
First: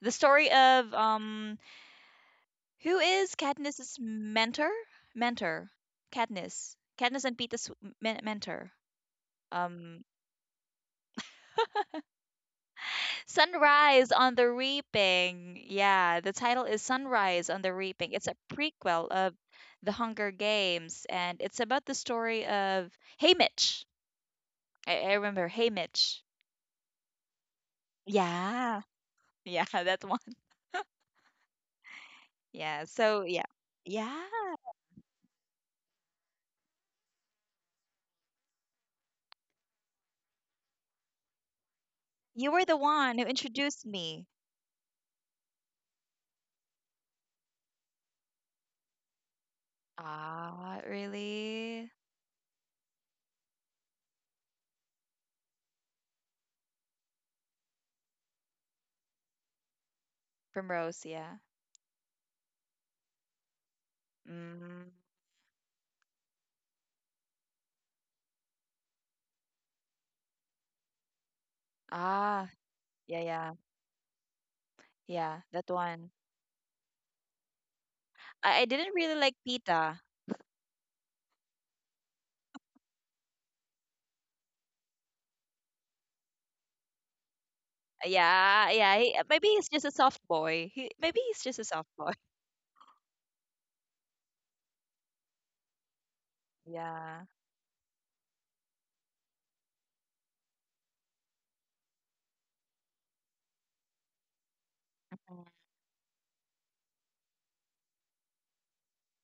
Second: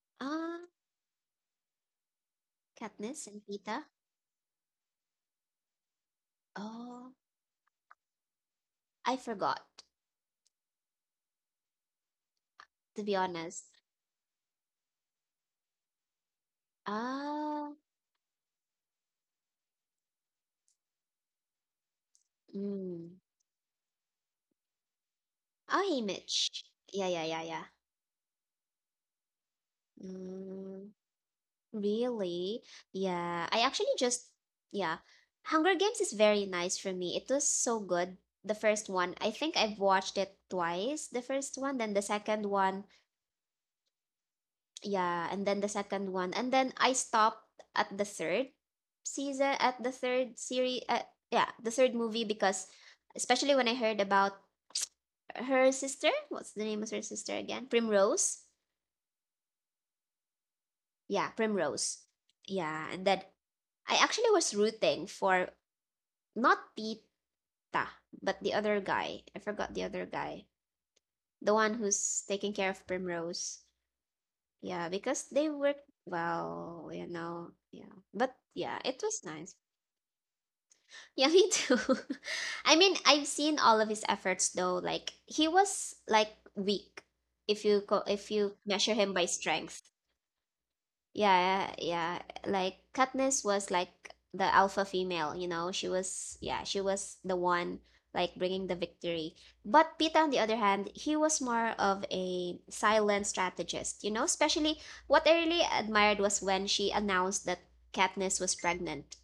[SPEAKER 2] the story
[SPEAKER 1] Ah,
[SPEAKER 2] of um who
[SPEAKER 1] Katniss
[SPEAKER 2] is
[SPEAKER 1] and Peeta.
[SPEAKER 2] Katniss's mentor, mentor Katniss,
[SPEAKER 1] Oh,
[SPEAKER 2] katniss and Peeta's men- mentor.
[SPEAKER 1] I forgot,
[SPEAKER 2] um
[SPEAKER 1] to be honest.
[SPEAKER 2] Sunrise on the Reaping. Yeah, the title is
[SPEAKER 1] Ah,
[SPEAKER 2] Sunrise on the Reaping. It's a prequel of the Hunger Games, and it's about the story
[SPEAKER 1] mm.
[SPEAKER 2] of Haymitch. i, I
[SPEAKER 1] Oh,
[SPEAKER 2] remember
[SPEAKER 1] Haymitch.
[SPEAKER 2] Haymitch,
[SPEAKER 1] Yeah, yeah, yeah, yeah.
[SPEAKER 2] yeah yeah. That one.
[SPEAKER 1] Mm. Really?
[SPEAKER 2] Yeah.
[SPEAKER 1] Yeah. I
[SPEAKER 2] So yeah.
[SPEAKER 1] actually just,
[SPEAKER 2] Yeah.
[SPEAKER 1] yeah. Hunger Games is very nice for me. It was so good. The first one, I think I've watched it twice. The first one, then the second one.
[SPEAKER 2] You were the one who introduced me.
[SPEAKER 1] Yeah, and then the second one. And then I stopped at the third season, at the third series, uh,
[SPEAKER 2] Ah,
[SPEAKER 1] yeah, the third
[SPEAKER 2] really?
[SPEAKER 1] movie because, especially when I heard about her sister, what's the name of her sister again? Primrose.
[SPEAKER 2] Primrose,
[SPEAKER 1] Yeah,
[SPEAKER 2] yeah.
[SPEAKER 1] Primrose. Yeah, and then I actually was
[SPEAKER 2] Mm.
[SPEAKER 1] rooting for, not Tita, but the other guy. I forgot the other guy. The one who's taking
[SPEAKER 2] Ah,
[SPEAKER 1] care of
[SPEAKER 2] yeah,
[SPEAKER 1] Primrose.
[SPEAKER 2] yeah,
[SPEAKER 1] Yeah, because
[SPEAKER 2] yeah,
[SPEAKER 1] they work
[SPEAKER 2] that one.
[SPEAKER 1] well, you know. Yeah. But
[SPEAKER 2] I, I
[SPEAKER 1] yeah, it
[SPEAKER 2] didn't really
[SPEAKER 1] was
[SPEAKER 2] like
[SPEAKER 1] nice.
[SPEAKER 2] Pita.
[SPEAKER 1] Yeah, me too. I mean, I've seen all of his efforts though. Like he was like weak if you co- if you
[SPEAKER 2] Yeah,
[SPEAKER 1] measure
[SPEAKER 2] yeah.
[SPEAKER 1] him
[SPEAKER 2] He, uh,
[SPEAKER 1] by
[SPEAKER 2] maybe he's
[SPEAKER 1] strength.
[SPEAKER 2] just a soft boy. He, maybe he's just a
[SPEAKER 1] Yeah,
[SPEAKER 2] soft boy.
[SPEAKER 1] yeah. Like Katniss was like the alpha female, you know. She was, yeah, she was
[SPEAKER 2] Yeah.
[SPEAKER 1] the one like bringing the victory. But Pita, on the other hand, he was more of a silent strategist, you know. Especially what I
[SPEAKER 2] Mm.
[SPEAKER 1] really admired was when she announced that Katniss was pregnant,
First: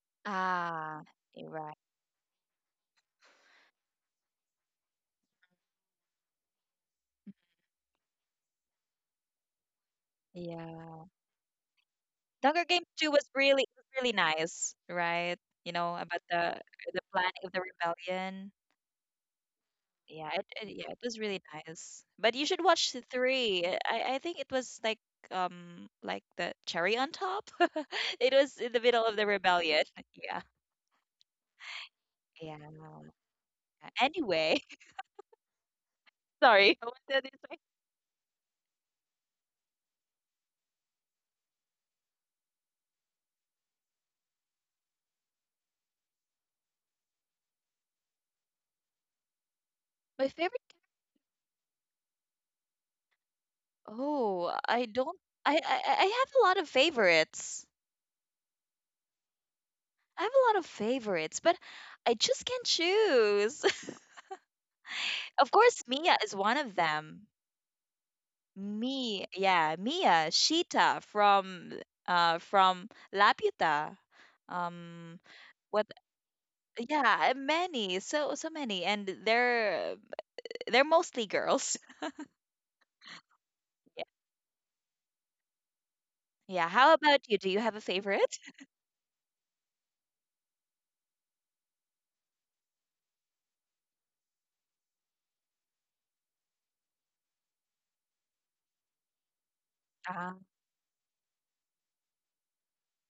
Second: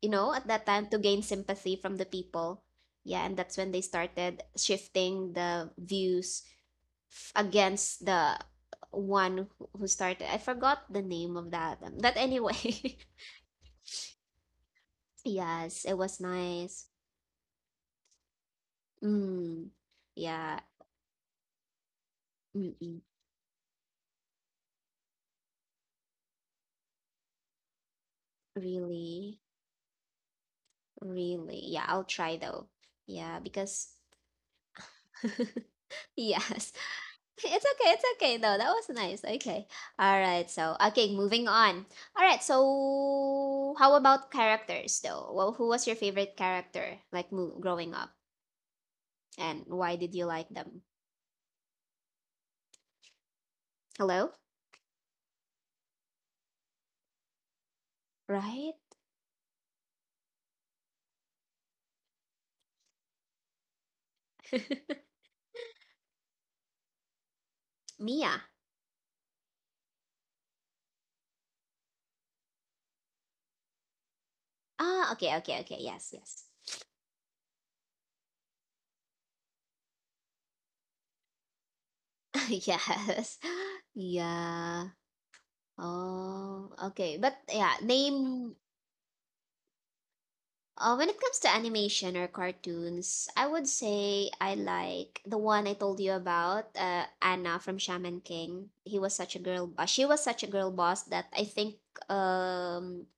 [SPEAKER 1] you know, at that time to
[SPEAKER 2] Ah,
[SPEAKER 1] gain
[SPEAKER 2] you're right.
[SPEAKER 1] sympathy from the people. Yeah, and that's when they started shifting the views f- against the one who who started. I forgot the
[SPEAKER 2] Yeah.
[SPEAKER 1] name of that. um, But
[SPEAKER 2] Hunger Games
[SPEAKER 1] anyway,
[SPEAKER 2] two was really was really nice, right? You
[SPEAKER 1] yes,
[SPEAKER 2] know,
[SPEAKER 1] it
[SPEAKER 2] about
[SPEAKER 1] was
[SPEAKER 2] the
[SPEAKER 1] nice.
[SPEAKER 2] the planning of the rebellion.
[SPEAKER 1] Mm,
[SPEAKER 2] Yeah, it,
[SPEAKER 1] yeah,
[SPEAKER 2] it yeah, it was really nice. But you should watch the
[SPEAKER 1] mm-mm,
[SPEAKER 2] three. I I think it was like um like the cherry on top. It was in the middle of the
[SPEAKER 1] really,
[SPEAKER 2] rebellion. Yeah.
[SPEAKER 1] really. Yeah, I'll try
[SPEAKER 2] Yeah.
[SPEAKER 1] though. Yeah, because,
[SPEAKER 2] Anyway,
[SPEAKER 1] yes,
[SPEAKER 2] sorry. What did I wanted to say?
[SPEAKER 1] it's okay. It's okay though. That was nice. Okay. All right. So, okay, moving on. All right. So how about characters though? Well, who was your favorite character, like mo- growing up, and why did you
[SPEAKER 2] My
[SPEAKER 1] like
[SPEAKER 2] favorite character—
[SPEAKER 1] them? Hello.
[SPEAKER 2] Oh, I don't, I, I I I have a lot of favorites.
[SPEAKER 1] Right?
[SPEAKER 2] I have a lot of favorites, but I just can't choose. Of course, Mia is one of them.
[SPEAKER 1] Mia.
[SPEAKER 2] Me, yeah, Mia, Sheeta from uh from Laputa.
[SPEAKER 1] Ah,
[SPEAKER 2] Um
[SPEAKER 1] okay, okay, okay.
[SPEAKER 2] what
[SPEAKER 1] Yes, yes.
[SPEAKER 2] yeah, and many, so so many, and they're they're mostly girls.
[SPEAKER 1] Yes. Yeah. Oh,
[SPEAKER 2] Yeah, how
[SPEAKER 1] okay.
[SPEAKER 2] about
[SPEAKER 1] But
[SPEAKER 2] you? Do you
[SPEAKER 1] yeah,
[SPEAKER 2] have a favorite?
[SPEAKER 1] name, Uh, when it comes to animation or cartoons, I would say I like the one I told you about, uh, Anna from Shaman King. He was such a girl boss. She was
[SPEAKER 2] Uh,
[SPEAKER 1] such a girl boss that I think um,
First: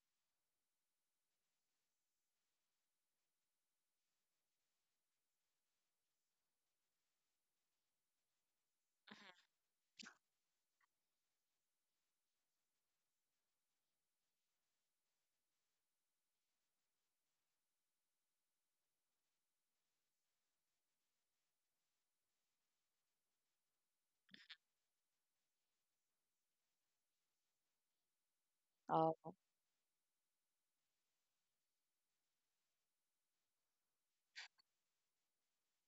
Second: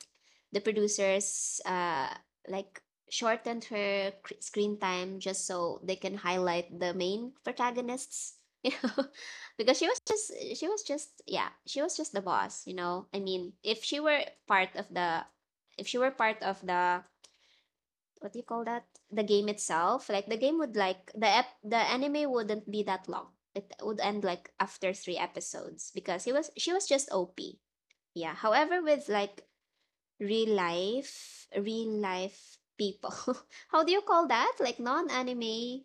[SPEAKER 1] the producers uh, like shortened her cr- screen time just so they can highlight the main protagonists, you know, because she was just she was just yeah, she was just the boss, you know. I mean, if she were part of the if she were part of the, what do you call that, the game itself, like the game would, like the ep- the anime wouldn't be that long, it would end like after three episodes because he was she was just op. Yeah, however, with
[SPEAKER 2] oh,
[SPEAKER 1] like real life, real life people. How do you call that, like non-anime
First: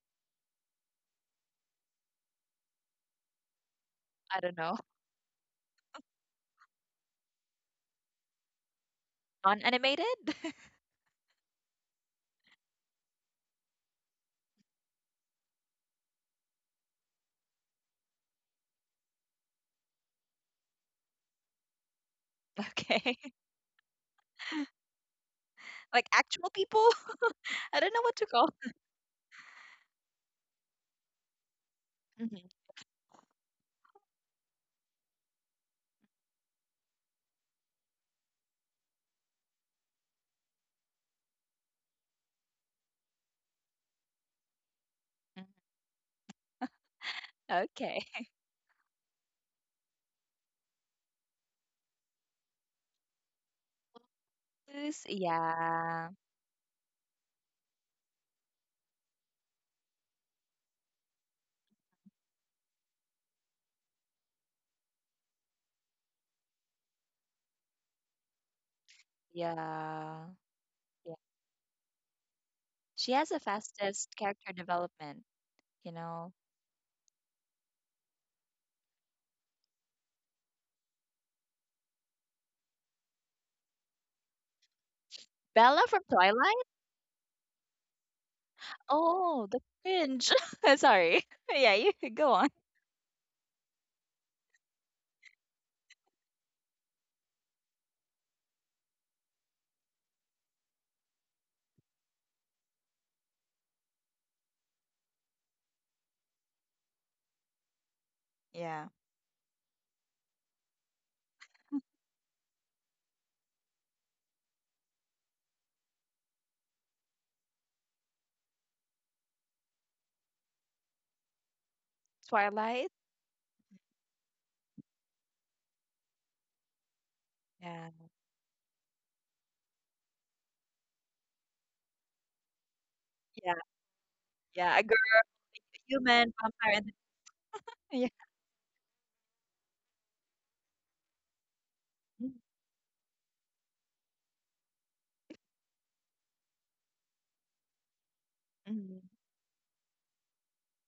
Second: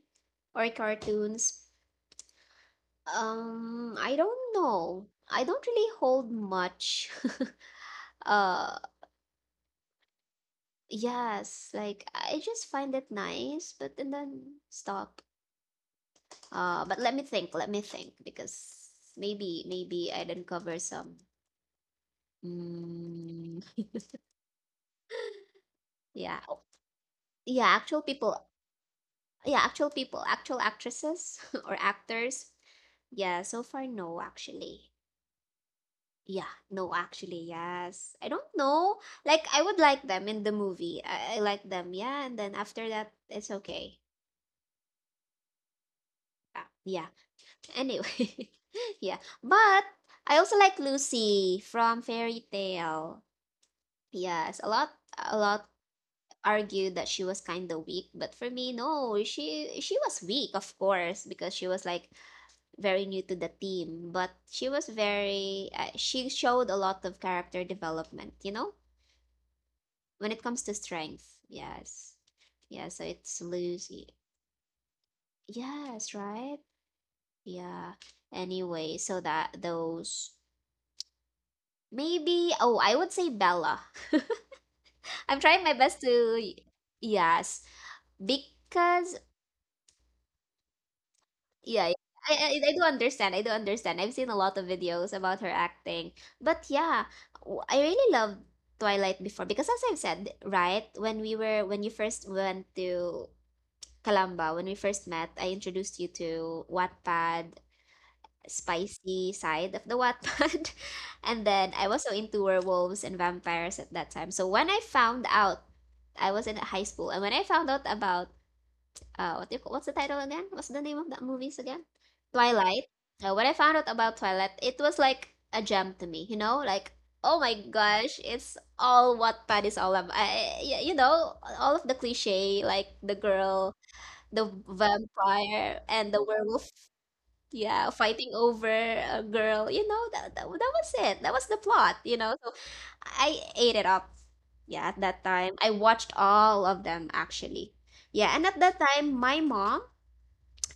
[SPEAKER 1] or cartoons, um I
[SPEAKER 2] I
[SPEAKER 1] don't
[SPEAKER 2] don't know.
[SPEAKER 1] know, I don't really hold much. uh
[SPEAKER 2] Non-animated?
[SPEAKER 1] yes, like I just find it nice, but, and then stop. Uh, but let me think. Let me think because maybe maybe I'd uncover some.
[SPEAKER 2] Okay.
[SPEAKER 1] Mm,
[SPEAKER 2] Like
[SPEAKER 1] yeah,
[SPEAKER 2] actual
[SPEAKER 1] oh,
[SPEAKER 2] people?
[SPEAKER 1] yeah.
[SPEAKER 2] I don't know
[SPEAKER 1] Actual
[SPEAKER 2] what to
[SPEAKER 1] people.
[SPEAKER 2] call.
[SPEAKER 1] Yeah, actual people. Actual actresses, or
[SPEAKER 2] Mhm,
[SPEAKER 1] actors. Yeah. So far, no. Actually, yeah. No, actually, yes. I don't know. Like I would like them in the movie. I, I like them. Yeah, and then after that, it's okay.
[SPEAKER 2] mhm.
[SPEAKER 1] Uh, yeah.
[SPEAKER 2] Okay.
[SPEAKER 1] Anyway, yeah. But I also like Lucy from Fairy Tale. Yes, a lot
[SPEAKER 2] Who's—
[SPEAKER 1] a lot
[SPEAKER 2] Yeah.
[SPEAKER 1] argued that she was kind of weak, but for me, no, she she was weak, of course, because she was like very new to the team, but she was very uh, she showed a lot of character development, you know,
[SPEAKER 2] Yeah.
[SPEAKER 1] when it comes to
[SPEAKER 2] Yeah.
[SPEAKER 1] strength. Yes. Yeah, so
[SPEAKER 2] She has the
[SPEAKER 1] it's Lucy.
[SPEAKER 2] fastest character development, you
[SPEAKER 1] Yes,
[SPEAKER 2] know.
[SPEAKER 1] right? Yeah. Anyway, so that, those, maybe, oh, I would say Bella. I'm trying my
[SPEAKER 2] Bella from
[SPEAKER 1] best to,
[SPEAKER 2] Twilight?
[SPEAKER 1] yes, because,
[SPEAKER 2] Oh, the cringe. Sorry. Yeah, you
[SPEAKER 1] yeah, yeah.
[SPEAKER 2] could go on.
[SPEAKER 1] I, I I do understand. I do understand. I've seen a lot of videos about her acting. But yeah, w- I really loved Twilight before because, as I've said, right, when we were when you first went to Calamba, when we first met, I introduced you to Wattpad,
[SPEAKER 2] Yeah.
[SPEAKER 1] spicy side of the Wattpad. And then I was so into werewolves and vampires at that time. So when I found out I was in high school and when I found out about uh, what do you, ca- what's the title again? What's the name of that movies again?
[SPEAKER 2] Twilight?
[SPEAKER 1] Twilight. Uh, when I found out about Twilight, it was like a gem to me. You know, like oh my
[SPEAKER 2] Yeah.
[SPEAKER 1] gosh, it's all what Wattpad is all about. I, y- you know, all of the cliche, like the
[SPEAKER 2] Yeah.
[SPEAKER 1] girl, the
[SPEAKER 2] Yeah. A girl,
[SPEAKER 1] vampire, and
[SPEAKER 2] human,
[SPEAKER 1] the
[SPEAKER 2] vampire.
[SPEAKER 1] werewolf.
[SPEAKER 2] And—
[SPEAKER 1] Yeah,
[SPEAKER 2] Yeah.
[SPEAKER 1] fighting over a girl. You know, that, that that was it. That was the plot. You know, so I ate it up. Yeah, at that time, I watched all of them actually. Yeah, and at that
[SPEAKER 2] Mm,
[SPEAKER 1] time, my mom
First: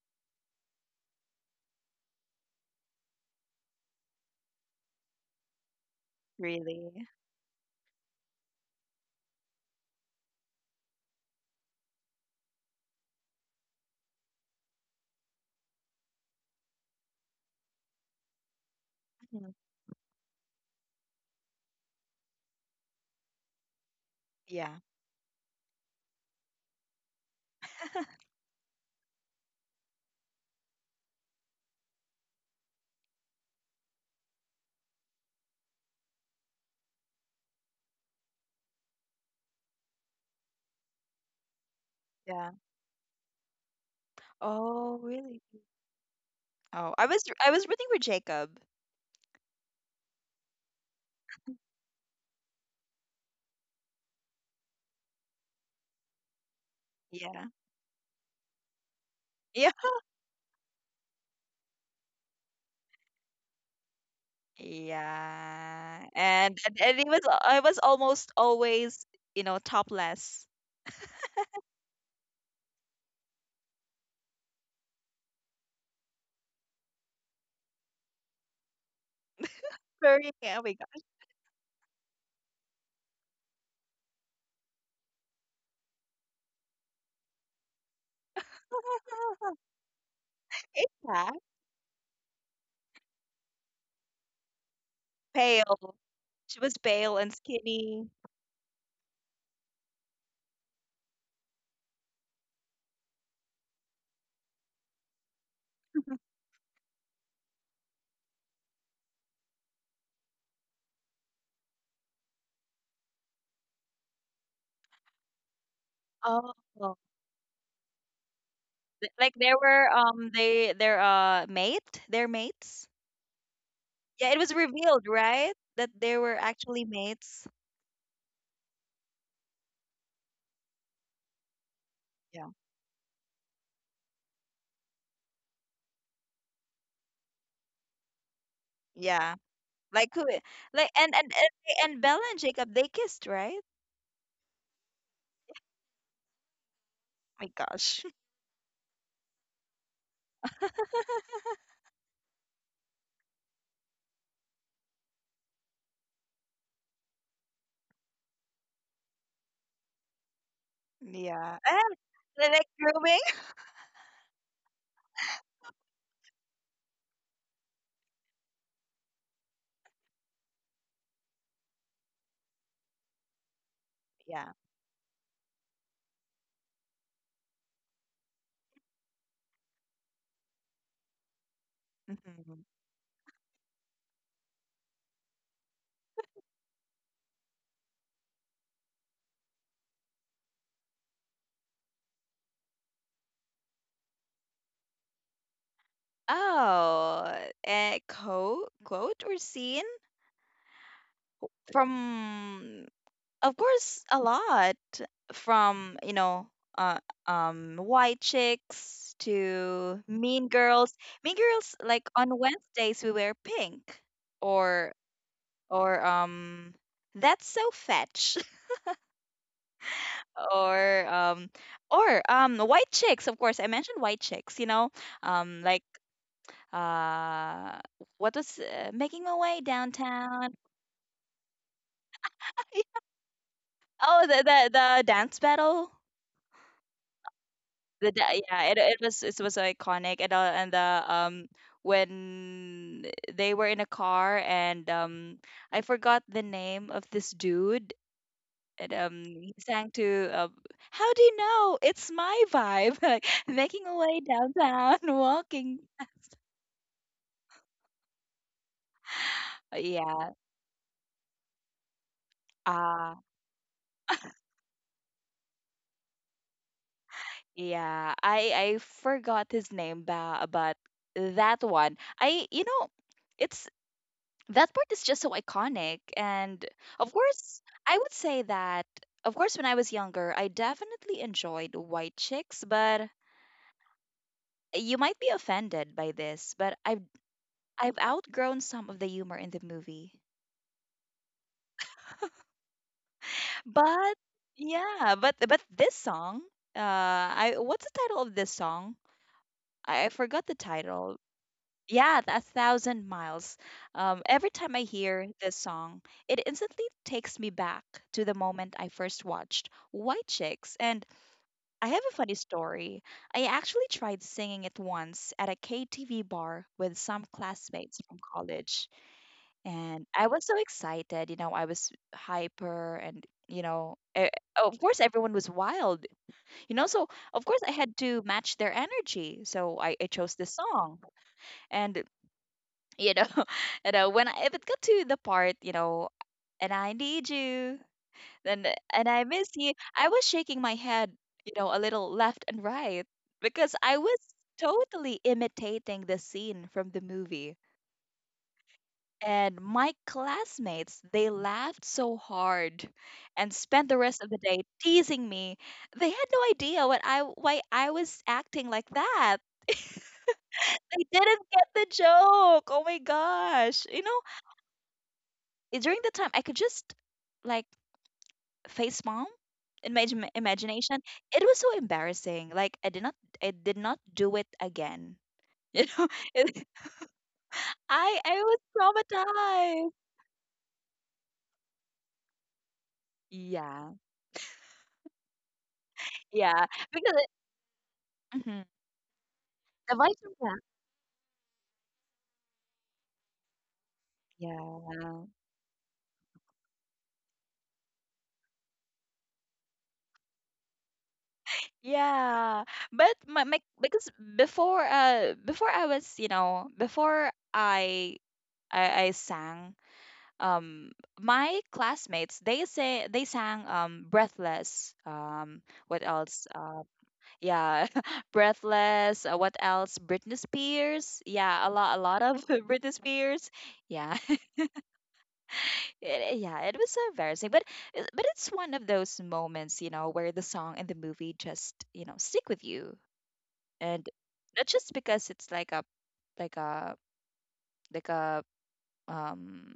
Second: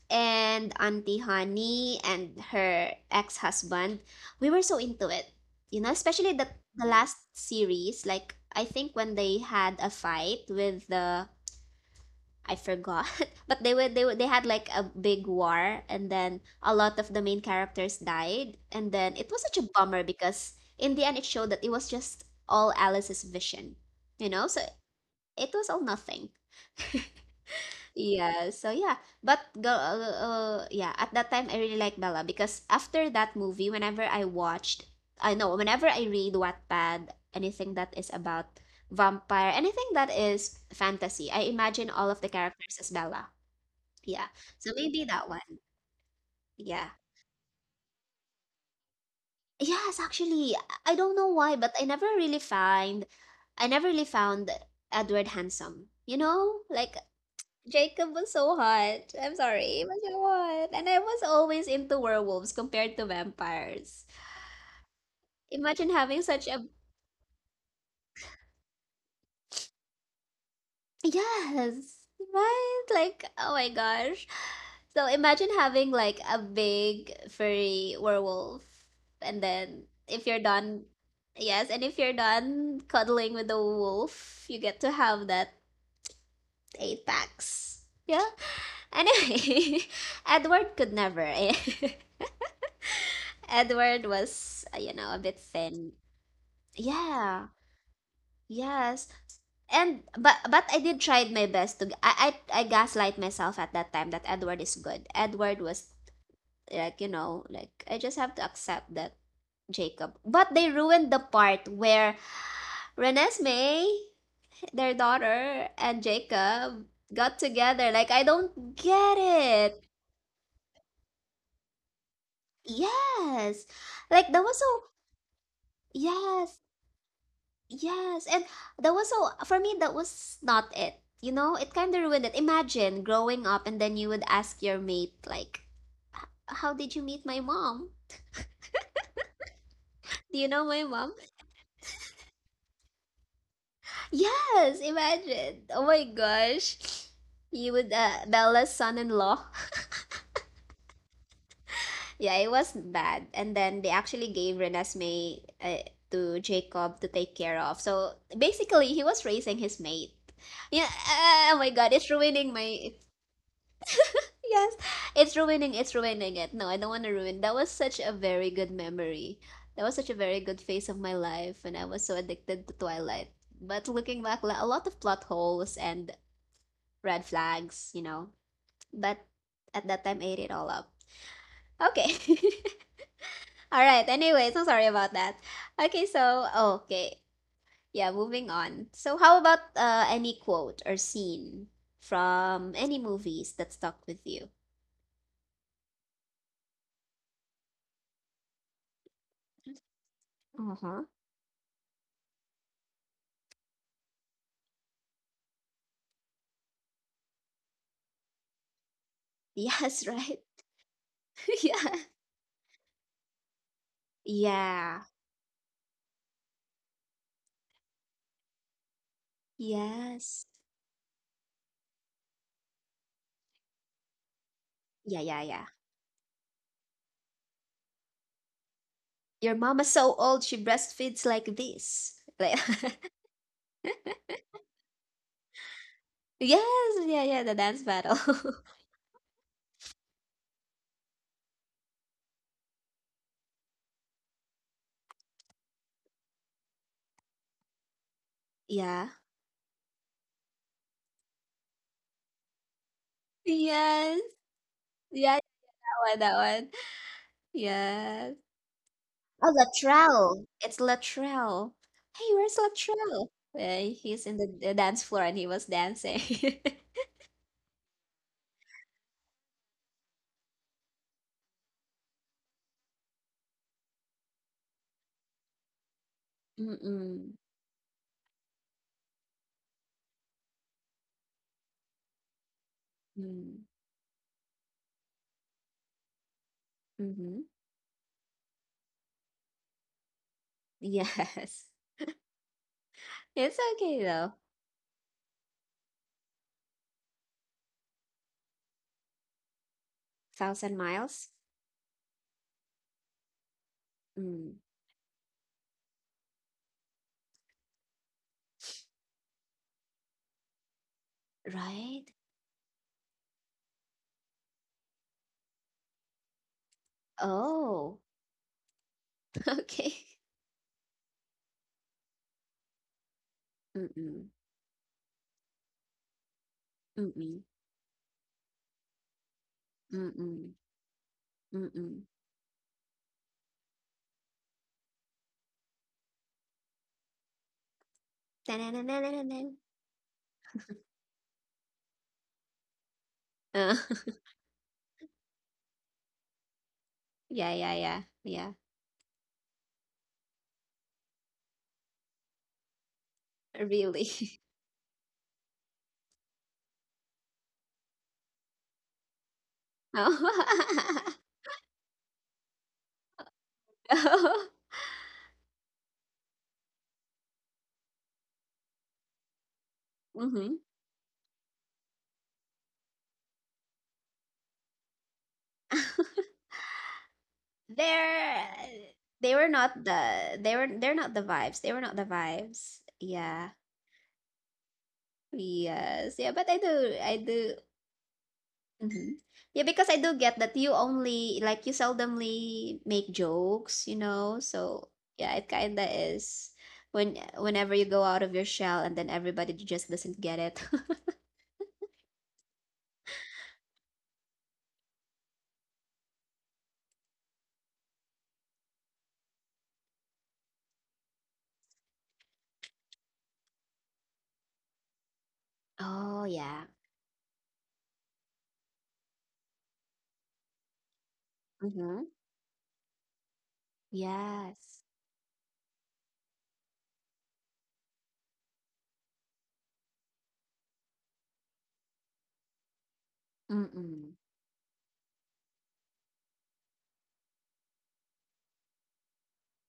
[SPEAKER 1] and Auntie Honey and her ex-husband, we were so into it. You know, especially the the
[SPEAKER 2] really?
[SPEAKER 1] last series, like I think when they had a fight with the, I forgot, but they were they were, they had like a big war, and then a lot of the main characters died, and then it was
[SPEAKER 2] Mhm.
[SPEAKER 1] such a bummer because in the end it showed that it was just all Alice's vision, you know? So
[SPEAKER 2] Yeah.
[SPEAKER 1] it was all nothing. Yeah, so yeah, but go, uh, uh, yeah, at that time I really like Bella because after that movie, whenever I watched, I know, whenever I read Wattpad, anything that is about vampire, anything that is fantasy, I imagine all of the
[SPEAKER 2] Yeah.
[SPEAKER 1] characters as Bella. Yeah, so
[SPEAKER 2] Oh,
[SPEAKER 1] maybe that
[SPEAKER 2] really?
[SPEAKER 1] one. Yeah.
[SPEAKER 2] Oh, I was, I was rooting for Jacob.
[SPEAKER 1] Yes, actually, I I don't know why, but I never really find, I never really found Edward handsome. You know, like
[SPEAKER 2] Yeah.
[SPEAKER 1] Jacob was so hot. I'm sorry,
[SPEAKER 2] Yeah.
[SPEAKER 1] he was so hot. And I was always into werewolves compared to vampires. Imagine
[SPEAKER 2] Yeah.
[SPEAKER 1] having such
[SPEAKER 2] And
[SPEAKER 1] a,
[SPEAKER 2] and, and he was I was almost always, you know, topless.
[SPEAKER 1] yes, right? Like oh my gosh. So imagine having like a big furry werewolf, and then if
[SPEAKER 2] Furry.
[SPEAKER 1] you're
[SPEAKER 2] Oh my
[SPEAKER 1] done,
[SPEAKER 2] god.
[SPEAKER 1] yes, and if you're done cuddling with the wolf, you get to have that eight packs. Yeah. Anyway, Edward could never.
[SPEAKER 2] Yeah.
[SPEAKER 1] Edward was, uh, you know, a bit thin.
[SPEAKER 2] Pale. She was pale and
[SPEAKER 1] Yeah,
[SPEAKER 2] skinny.
[SPEAKER 1] yes. And but but I did try my best to I I I gaslight myself at that time that Edward is good. Edward was like, you know, like I just have to accept that Jacob. But they ruined the part where Renesmee, their daughter, and
[SPEAKER 2] Oh.
[SPEAKER 1] Jacob got together. Like I don't
[SPEAKER 2] Th-
[SPEAKER 1] get
[SPEAKER 2] Like there
[SPEAKER 1] it.
[SPEAKER 2] were um they their uh mate, their mates.
[SPEAKER 1] Yes. Like
[SPEAKER 2] Yeah, it
[SPEAKER 1] that
[SPEAKER 2] was
[SPEAKER 1] was so.
[SPEAKER 2] revealed, right? That they were
[SPEAKER 1] Yes.
[SPEAKER 2] actually mates.
[SPEAKER 1] Yes, and that was so for me that was not it. You know, it kind of ruined it.
[SPEAKER 2] Yeah.
[SPEAKER 1] Imagine growing up and then you would ask your mate like, "How did you meet my mom?
[SPEAKER 2] Yeah. Like who,
[SPEAKER 1] Do you know my
[SPEAKER 2] like and
[SPEAKER 1] mom?"
[SPEAKER 2] and and, and Bella and Jacob they kissed, right?
[SPEAKER 1] Yes, imagine. Oh my gosh.
[SPEAKER 2] My
[SPEAKER 1] You would,
[SPEAKER 2] gosh.
[SPEAKER 1] uh, Bella's son-in-law. Yeah, it was bad. And then they actually gave Renesmee, uh, to Jacob to take care of. So basically, he was raising his mate. Yeah, uh, oh
[SPEAKER 2] Yeah.
[SPEAKER 1] my god,
[SPEAKER 2] And
[SPEAKER 1] it's
[SPEAKER 2] they
[SPEAKER 1] ruining
[SPEAKER 2] like
[SPEAKER 1] my.
[SPEAKER 2] grooming.
[SPEAKER 1] Yes, it's ruining, it's ruining it. No, I don't want to ruin. That was such a very good memory. That was such a very good phase of my life, and I was so addicted to Twilight. But looking back,
[SPEAKER 2] Yeah.
[SPEAKER 1] la- a lot of plot holes and red flags, you know. But at that time, ate it all up. Okay.
[SPEAKER 2] Mhm.
[SPEAKER 1] All right. Anyway, so sorry about that. Okay, so oh, okay. Yeah, moving on. So how about uh any quote or scene from any movies that stuck with you?
[SPEAKER 2] Oh, a quote, quote or scene
[SPEAKER 1] Uh-huh.
[SPEAKER 2] from, of course, a lot from, you know, uh, um, White Chicks
[SPEAKER 1] Yes,
[SPEAKER 2] to
[SPEAKER 1] right.
[SPEAKER 2] Mean Girls. Mean Girls,
[SPEAKER 1] Yeah.
[SPEAKER 2] like on Wednesdays, we wear pink, or,
[SPEAKER 1] Yeah.
[SPEAKER 2] or, um, that's so fetch,
[SPEAKER 1] Yes.
[SPEAKER 2] or um or um White Chicks, of course, I mentioned White Chicks, you know,
[SPEAKER 1] Yeah, yeah, yeah.
[SPEAKER 2] um like uh what was, uh, making my
[SPEAKER 1] Your
[SPEAKER 2] way
[SPEAKER 1] mama's so old, she
[SPEAKER 2] downtown.
[SPEAKER 1] breastfeeds like this. Like,
[SPEAKER 2] Oh, the the, the dance battle.
[SPEAKER 1] yes, yeah, yeah, the dance
[SPEAKER 2] The
[SPEAKER 1] battle.
[SPEAKER 2] da yeah, it it was, it was iconic. And uh, and the um when they were in a car, and um I forgot the name of this dude, and
[SPEAKER 1] Yeah.
[SPEAKER 2] um he sang to uh, how do you know? It's my vibe, like making a
[SPEAKER 1] Yes.
[SPEAKER 2] way downtown,
[SPEAKER 1] Yeah,
[SPEAKER 2] walking.
[SPEAKER 1] that one, that one. Yes. Oh,
[SPEAKER 2] Uh, Yeah.
[SPEAKER 1] Latrell. It's Latrell. Hey, where's
[SPEAKER 2] Ah,
[SPEAKER 1] Latrell? Uh, he's in the, the dance floor and he was dancing.
[SPEAKER 2] yeah. I I forgot his name ba but that one. I you know it's that part is just so iconic. And of
[SPEAKER 1] Mm-mm.
[SPEAKER 2] course, I would say that, of course, when I was younger, I definitely enjoyed white chicks, but
[SPEAKER 1] Mm.
[SPEAKER 2] you might be offended by this, but I've
[SPEAKER 1] Mm-hmm.
[SPEAKER 2] I've outgrown some of the humor in the movie.
[SPEAKER 1] Yes. It's okay
[SPEAKER 2] But
[SPEAKER 1] though.
[SPEAKER 2] yeah, but but this song, uh, I, what's the title of this song? I, I forgot the
[SPEAKER 1] Thousand
[SPEAKER 2] title.
[SPEAKER 1] miles.
[SPEAKER 2] Yeah, that's Thousand Miles. Um, every
[SPEAKER 1] Mm.
[SPEAKER 2] time I hear this song, it instantly takes me back to the moment I first watched White Chicks. And I have
[SPEAKER 1] Right?
[SPEAKER 2] a funny story. I actually tried singing it once at a K T V bar with some
[SPEAKER 1] Oh,
[SPEAKER 2] classmates from college.
[SPEAKER 1] okay.
[SPEAKER 2] And I was so excited, you know, I was hyper and, you know, eh,
[SPEAKER 1] Mm-mm,
[SPEAKER 2] of course everyone was wild, you know, so
[SPEAKER 1] mm-mm,
[SPEAKER 2] of course I had to match their energy. So I, I chose this
[SPEAKER 1] mm-mm,
[SPEAKER 2] song.
[SPEAKER 1] mm-mm.
[SPEAKER 2] And you know you know when I, if it got to the part, you know "and I need you," then "and I
[SPEAKER 1] Ta-na-na-na-na-na.
[SPEAKER 2] miss you," I was shaking my head, you know a little left and right,
[SPEAKER 1] Uh,
[SPEAKER 2] because I was totally imitating the scene from the
[SPEAKER 1] yeah,
[SPEAKER 2] movie.
[SPEAKER 1] yeah, yeah, yeah.
[SPEAKER 2] And my classmates, they laughed so hard and spent the
[SPEAKER 1] Really.
[SPEAKER 2] rest of the day teasing me. They had no idea what I why I was acting like that.
[SPEAKER 1] Oh.
[SPEAKER 2] They didn't get the joke. Oh my gosh. You know,
[SPEAKER 1] Oh.
[SPEAKER 2] eh, during the time I could just like face mom in my im-
[SPEAKER 1] Mm-hmm.
[SPEAKER 2] imagination. It was so embarrassing. Like I did not, I did not do it again. You know, It- I I
[SPEAKER 1] They're
[SPEAKER 2] was
[SPEAKER 1] they were not
[SPEAKER 2] traumatized.
[SPEAKER 1] the they were they're not the vibes. They were not the vibes. Yeah.
[SPEAKER 2] Yeah,
[SPEAKER 1] Yes. Yeah, but I
[SPEAKER 2] yeah,
[SPEAKER 1] do
[SPEAKER 2] because
[SPEAKER 1] I
[SPEAKER 2] it,
[SPEAKER 1] do
[SPEAKER 2] mhm.
[SPEAKER 1] Mhm. Yeah, because
[SPEAKER 2] the
[SPEAKER 1] I do
[SPEAKER 2] voice of
[SPEAKER 1] get that
[SPEAKER 2] that.
[SPEAKER 1] you only like you seldomly make jokes, you know. So
[SPEAKER 2] Yeah,
[SPEAKER 1] yeah, it kinda is when whenever you go out of your shell and then everybody just doesn't get it.
[SPEAKER 2] yeah, but my, my because before uh before I was, you know before I I, I sang, um my classmates, they say, they sang, um "Breathless," um what
[SPEAKER 1] Oh
[SPEAKER 2] else
[SPEAKER 1] yeah.
[SPEAKER 2] uh, yeah. "Breathless," uh, what else Britney Spears, yeah, a lot, a
[SPEAKER 1] Mm-hmm.
[SPEAKER 2] lot of Britney Spears, yeah.
[SPEAKER 1] Yes.
[SPEAKER 2] It, yeah, it was so embarrassing, but it- but it's one of those moments, you know where the song and the movie just, you know stick with you. And
[SPEAKER 1] Mm-mm.
[SPEAKER 2] not just because it's like a, like a like a um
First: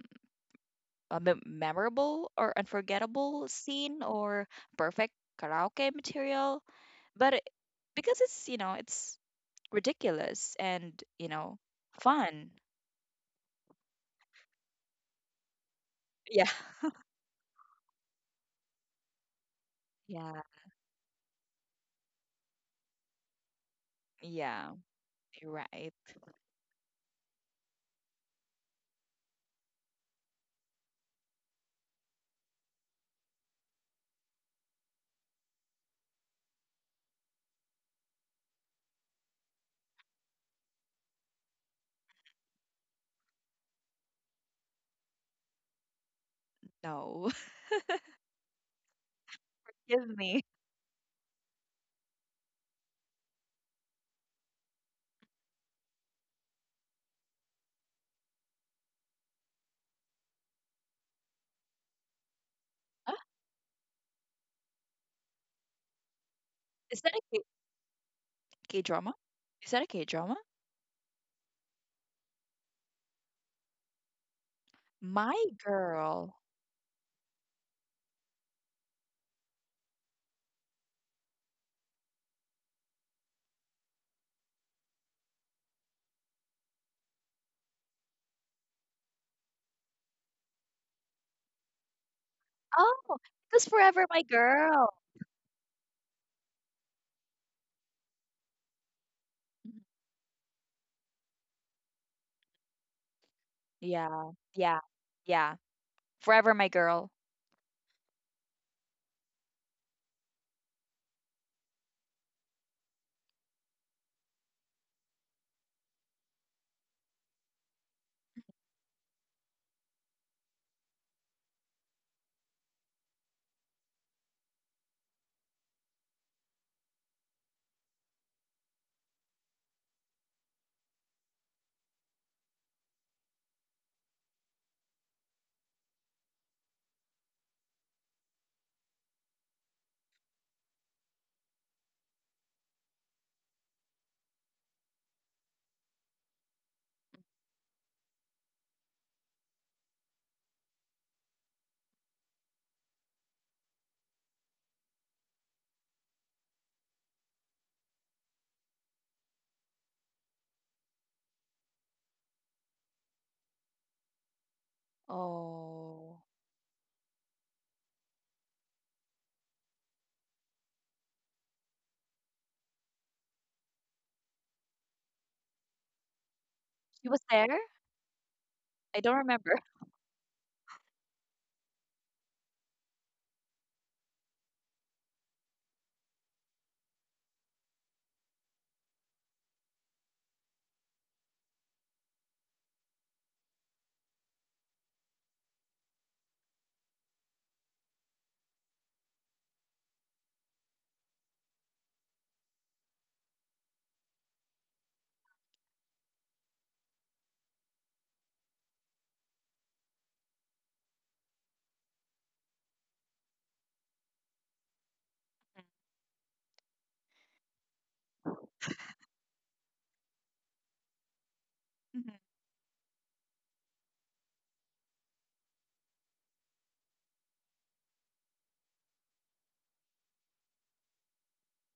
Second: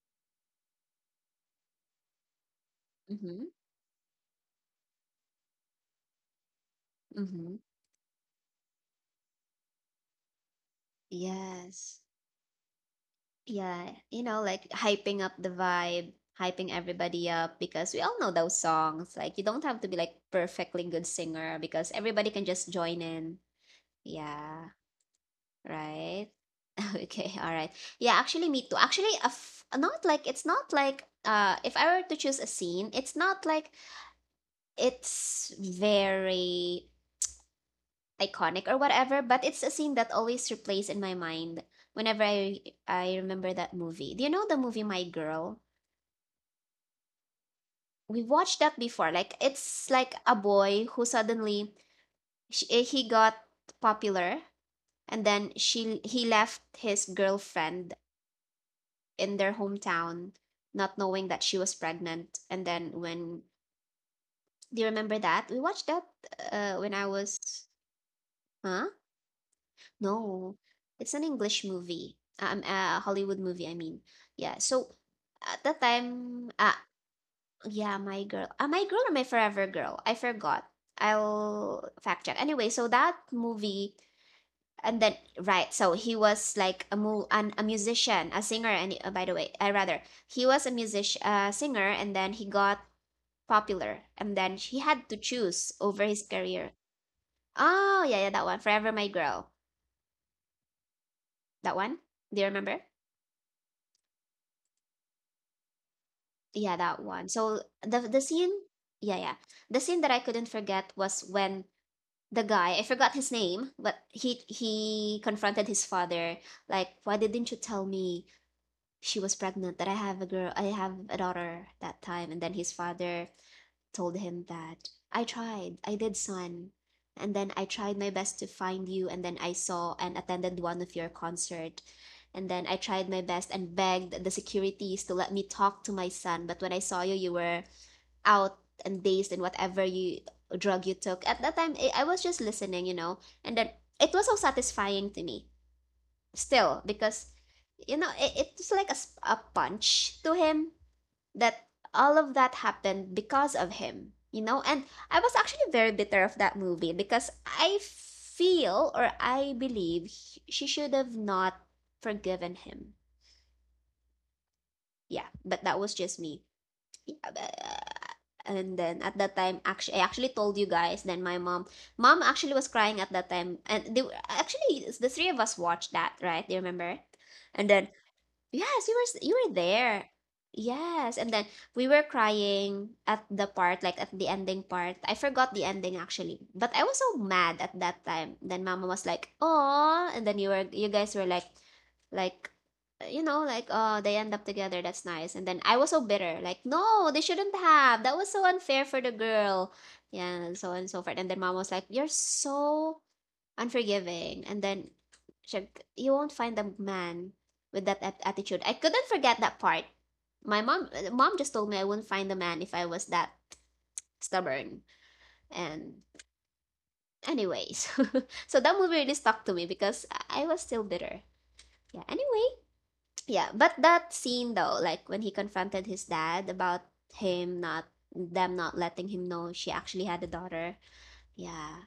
[SPEAKER 2] a mem- memorable or unforgettable
[SPEAKER 1] Mm-hmm.
[SPEAKER 2] scene or perfect karaoke material, but it-
[SPEAKER 1] Mm-hmm.
[SPEAKER 2] because it's, you know it's ridiculous and, you know
[SPEAKER 1] Yes.
[SPEAKER 2] fun.
[SPEAKER 1] Yeah. You know, like hyping up the vibe,
[SPEAKER 2] Yeah,
[SPEAKER 1] hyping everybody up because we all know those songs. Like you don't have to be like
[SPEAKER 2] yeah,
[SPEAKER 1] perfectly good singer because everybody can just join in. Yeah.
[SPEAKER 2] yeah, you're right.
[SPEAKER 1] Right. Okay. All right. Yeah, actually me too. Actually, a f- not like it's not like uh if I were to choose a scene, it's not like it's very iconic or whatever, but it's a scene that always replays in my mind whenever I I remember that movie. Do you know the movie My Girl?
[SPEAKER 2] No.
[SPEAKER 1] We watched that before. Like it's like a boy
[SPEAKER 2] Give
[SPEAKER 1] who
[SPEAKER 2] me.
[SPEAKER 1] suddenly sh- eh, he got popular and then she he left his girlfriend in their hometown, not knowing that she was pregnant. And then when
[SPEAKER 2] Huh?
[SPEAKER 1] do you remember that? We watched that, uh, when I was,
[SPEAKER 2] Is that a
[SPEAKER 1] huh?
[SPEAKER 2] K
[SPEAKER 1] No,
[SPEAKER 2] drama
[SPEAKER 1] it's
[SPEAKER 2] is
[SPEAKER 1] an
[SPEAKER 2] that a K
[SPEAKER 1] English
[SPEAKER 2] drama
[SPEAKER 1] movie. Um, a Hollywood movie. I mean, yeah. So at that time, uh,
[SPEAKER 2] my
[SPEAKER 1] yeah,
[SPEAKER 2] girl.
[SPEAKER 1] my girl, uh, my girl or my forever girl? I forgot. I'll fact check. Anyway, so that movie, and then right, so he was like a mu- an, a musician, a singer, and uh, by the way, I, uh, rather, he was a music, uh, singer, and then he got popular, and then he had to
[SPEAKER 2] Oh,
[SPEAKER 1] choose
[SPEAKER 2] this,
[SPEAKER 1] over
[SPEAKER 2] Forever
[SPEAKER 1] his
[SPEAKER 2] My
[SPEAKER 1] career.
[SPEAKER 2] Girl.
[SPEAKER 1] Oh yeah, yeah, that one, forever my girl, that
[SPEAKER 2] Mhm.
[SPEAKER 1] one. Do you remember?
[SPEAKER 2] Yeah, yeah,
[SPEAKER 1] Yeah, that one.
[SPEAKER 2] yeah,
[SPEAKER 1] So the the
[SPEAKER 2] Forever
[SPEAKER 1] scene,
[SPEAKER 2] My Girl.
[SPEAKER 1] yeah, yeah, the scene that I couldn't forget was when the guy, I forgot his name, but he he confronted his father, like, why didn't you tell me she was pregnant, that I have a girl, I have a daughter that time. And then his father told him that I tried, I did, son, and then I tried my best to find you, and then I saw and attended one of your concert, and then I tried my best and begged the securities to let me talk to my son, but when I saw you, you were out and dazed and whatever you drug you took. At that time, I I was just listening, you know, and then it was so satisfying to me still because, you know it, it was like a, s- a punch to him, that all of that happened because of him, you know. And I was actually very bitter of that movie because I feel or I believe sh- she should have not forgiven him. Yeah, but that was just me. Yeah,
[SPEAKER 2] Oh,
[SPEAKER 1] but, uh, and then at that time actually, I actually told you guys, then my mom mom actually was crying at that time, and they were, actually the three of us watched that, right? Do you remember? And then,
[SPEAKER 2] she was there.
[SPEAKER 1] yes, you were s- you were
[SPEAKER 2] I don't
[SPEAKER 1] there.
[SPEAKER 2] remember.
[SPEAKER 1] Yes, and then we were crying at the part, like at the ending part. I forgot the ending actually, but I was so mad at that time. Then Mama was like, "Oh," and then you were, you guys were like, like, you know, like, "Oh, they end up together. That's nice." And then I was so bitter, like, "No, they shouldn't have. That was so unfair for the girl." Yeah, and so on and so forth. And then Mama was like, "You're so unforgiving," and then, syem- you won't find a man with that at- attitude. I couldn't forget that part. My mom, uh, mom just told me I wouldn't find a man if I was that stubborn. And anyways, so that movie really stuck to me because I was still bitter. Yeah,
[SPEAKER 2] Mhm.
[SPEAKER 1] anyway, yeah, but that scene though, like when he confronted his dad about him not them not letting him know she actually had a daughter. Yeah,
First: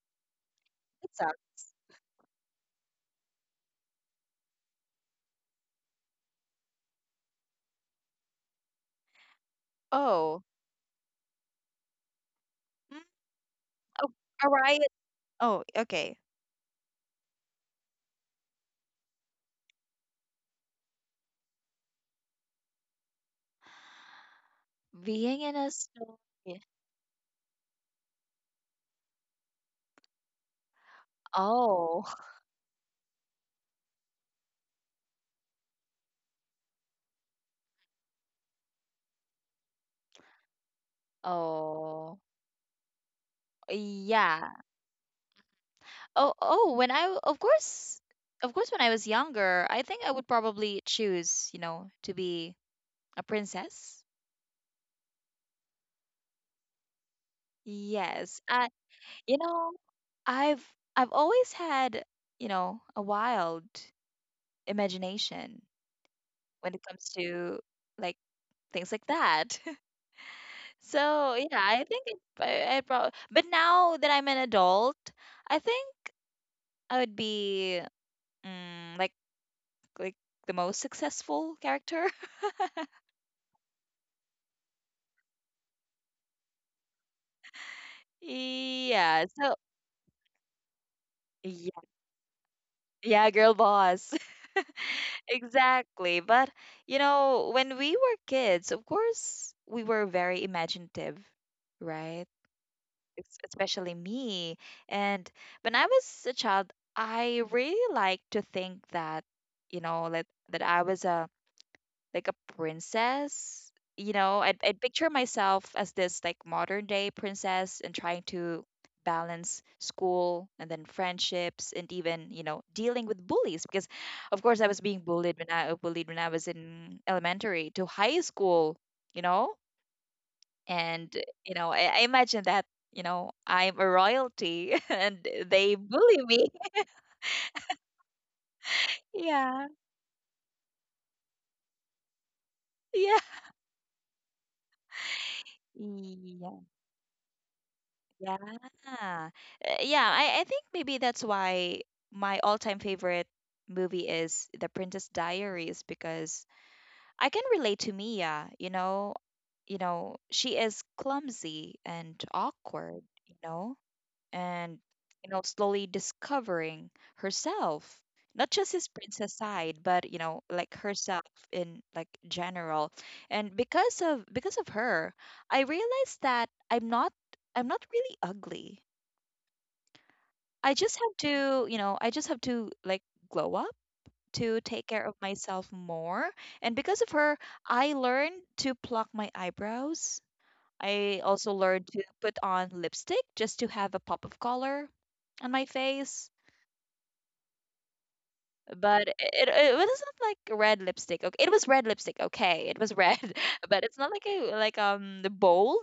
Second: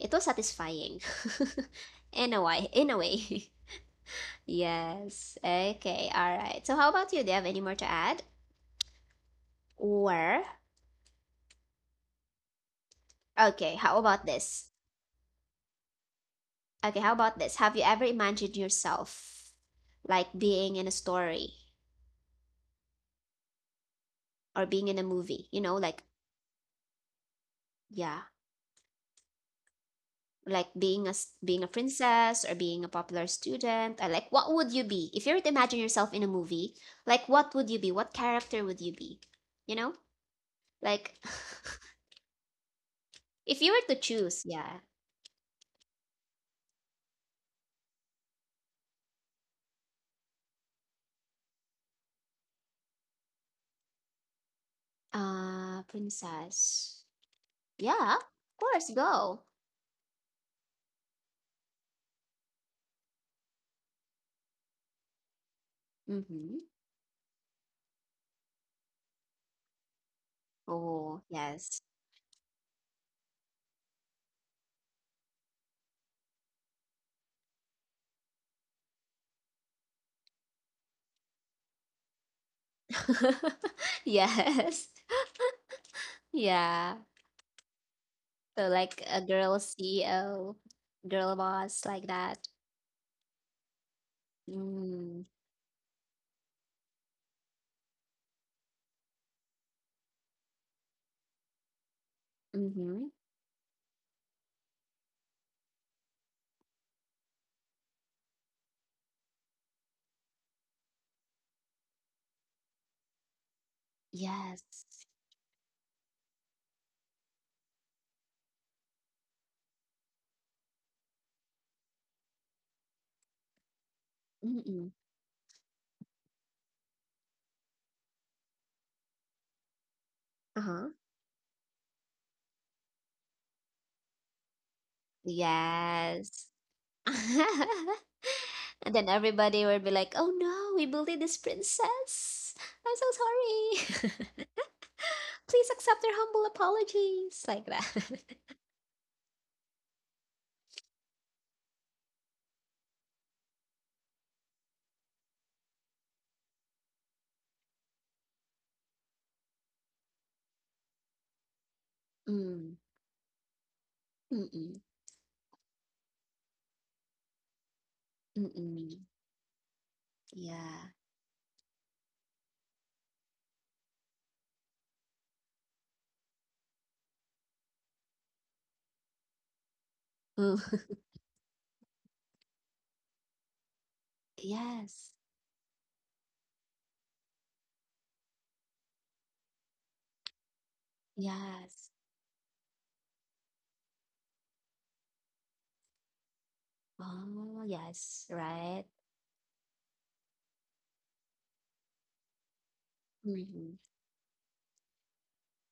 [SPEAKER 1] it was satisfying.
[SPEAKER 2] What's up?
[SPEAKER 1] In a way, in a way. Yes. Okay. All right. So how about you? Do you have any more to add?
[SPEAKER 2] Oh,
[SPEAKER 1] Or,
[SPEAKER 2] mm
[SPEAKER 1] okay, how
[SPEAKER 2] oh,
[SPEAKER 1] about
[SPEAKER 2] a
[SPEAKER 1] this?
[SPEAKER 2] riot. Oh, okay.
[SPEAKER 1] Okay, how about this? Have you ever imagined yourself like being in a story or being in a
[SPEAKER 2] Being
[SPEAKER 1] movie?
[SPEAKER 2] in
[SPEAKER 1] You
[SPEAKER 2] a
[SPEAKER 1] know, like,
[SPEAKER 2] store.
[SPEAKER 1] yeah, like being a s- being a
[SPEAKER 2] Oh,
[SPEAKER 1] princess or being a popular student. Or like what would you be if you were to imagine yourself in a movie? Like what would you be? What character would you be? You know, like,
[SPEAKER 2] oh,
[SPEAKER 1] if you were to choose,
[SPEAKER 2] yeah.
[SPEAKER 1] yeah,
[SPEAKER 2] Oh, oh. When I, of course, of course, when I was younger, I think I would probably choose, you know, to be a princess.
[SPEAKER 1] uh, princess. Yeah,
[SPEAKER 2] Yes.
[SPEAKER 1] of
[SPEAKER 2] I,
[SPEAKER 1] course,
[SPEAKER 2] you
[SPEAKER 1] go.
[SPEAKER 2] know, I've I've always had, you know, a wild imagination
[SPEAKER 1] Mm-hmm.
[SPEAKER 2] when it comes to, like things like that.
[SPEAKER 1] Oh,
[SPEAKER 2] So yeah,
[SPEAKER 1] yes.
[SPEAKER 2] I think it, I, I probably. But now that I'm an adult, I think I would be, mm, like like the most successful character.
[SPEAKER 1] Yes. Yeah. So like a
[SPEAKER 2] Yeah. So
[SPEAKER 1] girl C E O, girl
[SPEAKER 2] yeah,
[SPEAKER 1] boss like that.
[SPEAKER 2] yeah, girl boss.
[SPEAKER 1] Mm.
[SPEAKER 2] Exactly. But you know, when we were kids, of course, we were very imaginative, right?
[SPEAKER 1] Mm-hmm.
[SPEAKER 2] Es- Especially me. And when I was a child, I really like to think that, you know, like that I was a, like a princess. You know, I'd, I'd
[SPEAKER 1] Yes.
[SPEAKER 2] picture myself as this, like, modern day princess and trying to balance school and then friendships and even, you know, dealing with bullies, because of course I was
[SPEAKER 1] Mm-mm.
[SPEAKER 2] being bullied when I bullied when I was in elementary to high school. You know,
[SPEAKER 1] Uh-huh.
[SPEAKER 2] and you know I, I imagine that, you know, I'm a royalty and they bully me.
[SPEAKER 1] Yes. And then
[SPEAKER 2] Yeah,
[SPEAKER 1] everybody will be like, "Oh no, we bullied this princess. I'm so sorry. Please accept their humble
[SPEAKER 2] yeah.
[SPEAKER 1] apologies." Like that.
[SPEAKER 2] Yeah. Uh, yeah, I, I think maybe that's why my all-time favorite movie is The Princess Diaries, because I can relate to Mia, you know, you know, she is clumsy and
[SPEAKER 1] Mm.
[SPEAKER 2] awkward, you know, and
[SPEAKER 1] Mm-mm.
[SPEAKER 2] you know, slowly discovering herself, not just his
[SPEAKER 1] Mm-mm.
[SPEAKER 2] princess side, but you know, like
[SPEAKER 1] Yeah.
[SPEAKER 2] herself in, like, general. And because of because of her, I realized that I'm not I'm not really ugly.
[SPEAKER 1] Mm.
[SPEAKER 2] I just have to, you know, I just have to, like, glow up, to take care of
[SPEAKER 1] Yes.
[SPEAKER 2] myself more. And because of her, I learned to pluck my eyebrows. I also learned
[SPEAKER 1] Yes.
[SPEAKER 2] to put on lipstick just to have a pop of color on my face.
[SPEAKER 1] Oh, yes, right.
[SPEAKER 2] But it, it, wasn't like red lipstick. Okay, it was red lipstick. Okay, it was red, but
[SPEAKER 1] Mm.
[SPEAKER 2] it's not like a, like um the bold.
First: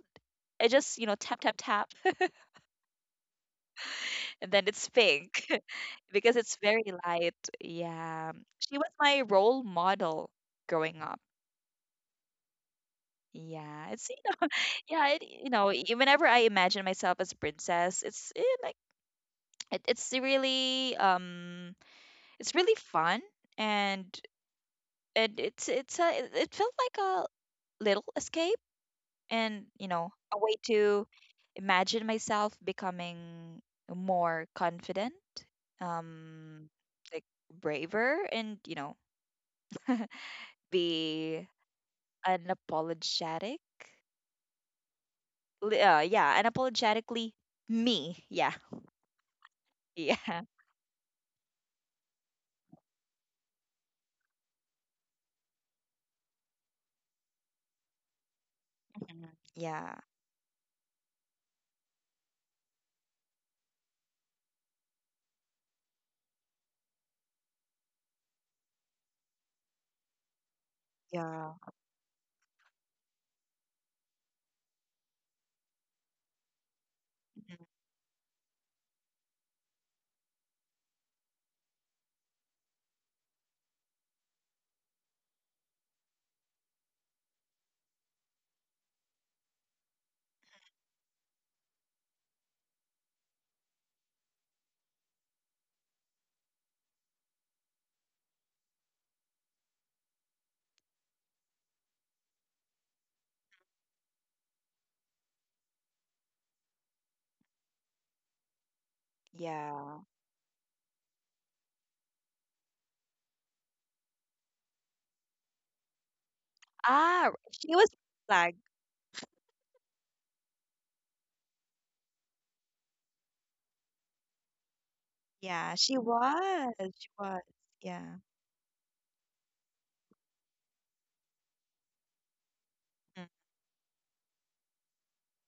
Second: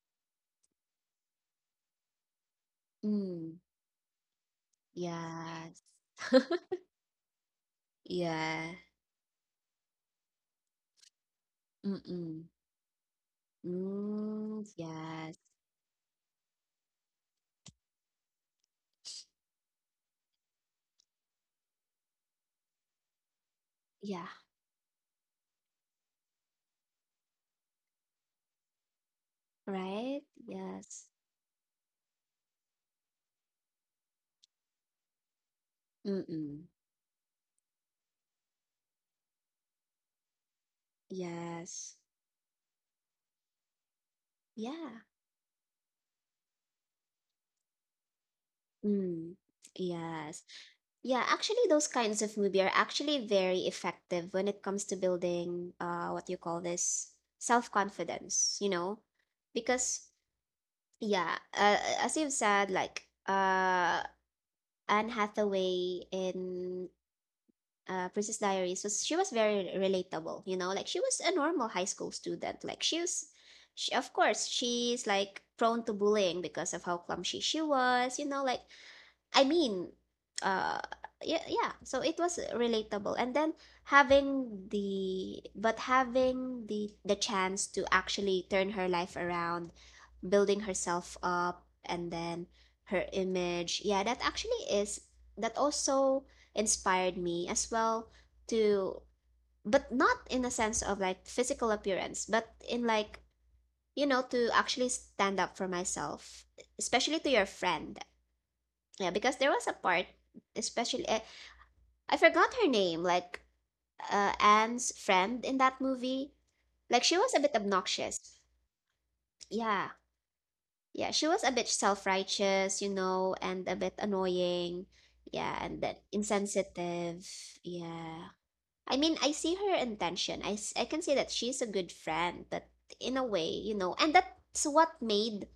[SPEAKER 2] It just, you know, tap, tap, tap,
[SPEAKER 1] Mm.
[SPEAKER 2] and then it's pink.
[SPEAKER 1] Yes.
[SPEAKER 2] Because it's very light. Yeah.
[SPEAKER 1] Yeah.
[SPEAKER 2] She was my role model growing up.
[SPEAKER 1] Mm-mm.
[SPEAKER 2] Yeah. It's
[SPEAKER 1] Mm,
[SPEAKER 2] yeah, it,
[SPEAKER 1] yes.
[SPEAKER 2] you know, y- whenever I imagine myself as a princess, it's eh, like it, it's really, um it's really fun. And
[SPEAKER 1] Yeah.
[SPEAKER 2] and it's it's a, it it felt like a little escape and, you know,
[SPEAKER 1] Right?
[SPEAKER 2] a way
[SPEAKER 1] Yes.
[SPEAKER 2] to imagine myself becoming more confident,
[SPEAKER 1] Mm-mm.
[SPEAKER 2] um like braver and, you know, be
[SPEAKER 1] Yes.
[SPEAKER 2] unapologetic.
[SPEAKER 1] Yeah.
[SPEAKER 2] Li- Uh, yeah, unapologetically me. Yeah.
[SPEAKER 1] Mm. Yes.
[SPEAKER 2] Yeah.
[SPEAKER 1] Yeah, actually, those kinds of movie are actually very effective when it comes to building, uh, what you call this, self-confidence, you know,
[SPEAKER 2] Mhm. Yeah.
[SPEAKER 1] because, yeah, uh, uh, as you've said, like, uh, Anne Hathaway in, uh, Princess Diaries was, she was very relatable, you know, like she was a
[SPEAKER 2] Yeah.
[SPEAKER 1] normal high school student. Like she was, she, of course, she's like prone to bullying because of how clumsy she
[SPEAKER 2] Mhm.
[SPEAKER 1] was, you know, like I mean, uh, yeah, yeah. So it was relatable, and then having the but having the the chance to actually turn her life around, building herself up, and then her image. Yeah, that actually is, that also inspired me as well to, but not in a sense of like physical appearance, but in like, you know, to actually stand up for myself, especially to your friend, yeah, because there was a part,
[SPEAKER 2] Yeah.
[SPEAKER 1] especially I, I forgot her name, like uh, Anne's friend in that movie. Like she was a
[SPEAKER 2] Ah,
[SPEAKER 1] bit
[SPEAKER 2] she was
[SPEAKER 1] obnoxious.
[SPEAKER 2] flag.
[SPEAKER 1] Yeah, yeah, she was a bit self-righteous, you know, and a bit annoying. Yeah, and
[SPEAKER 2] Yeah,
[SPEAKER 1] then
[SPEAKER 2] she was. She
[SPEAKER 1] insensitive.
[SPEAKER 2] was. Yeah.
[SPEAKER 1] Yeah. I mean, I see her intention. I, s- I can see that she's a good friend, but in a
[SPEAKER 2] Mm.
[SPEAKER 1] way, you know, and that's what made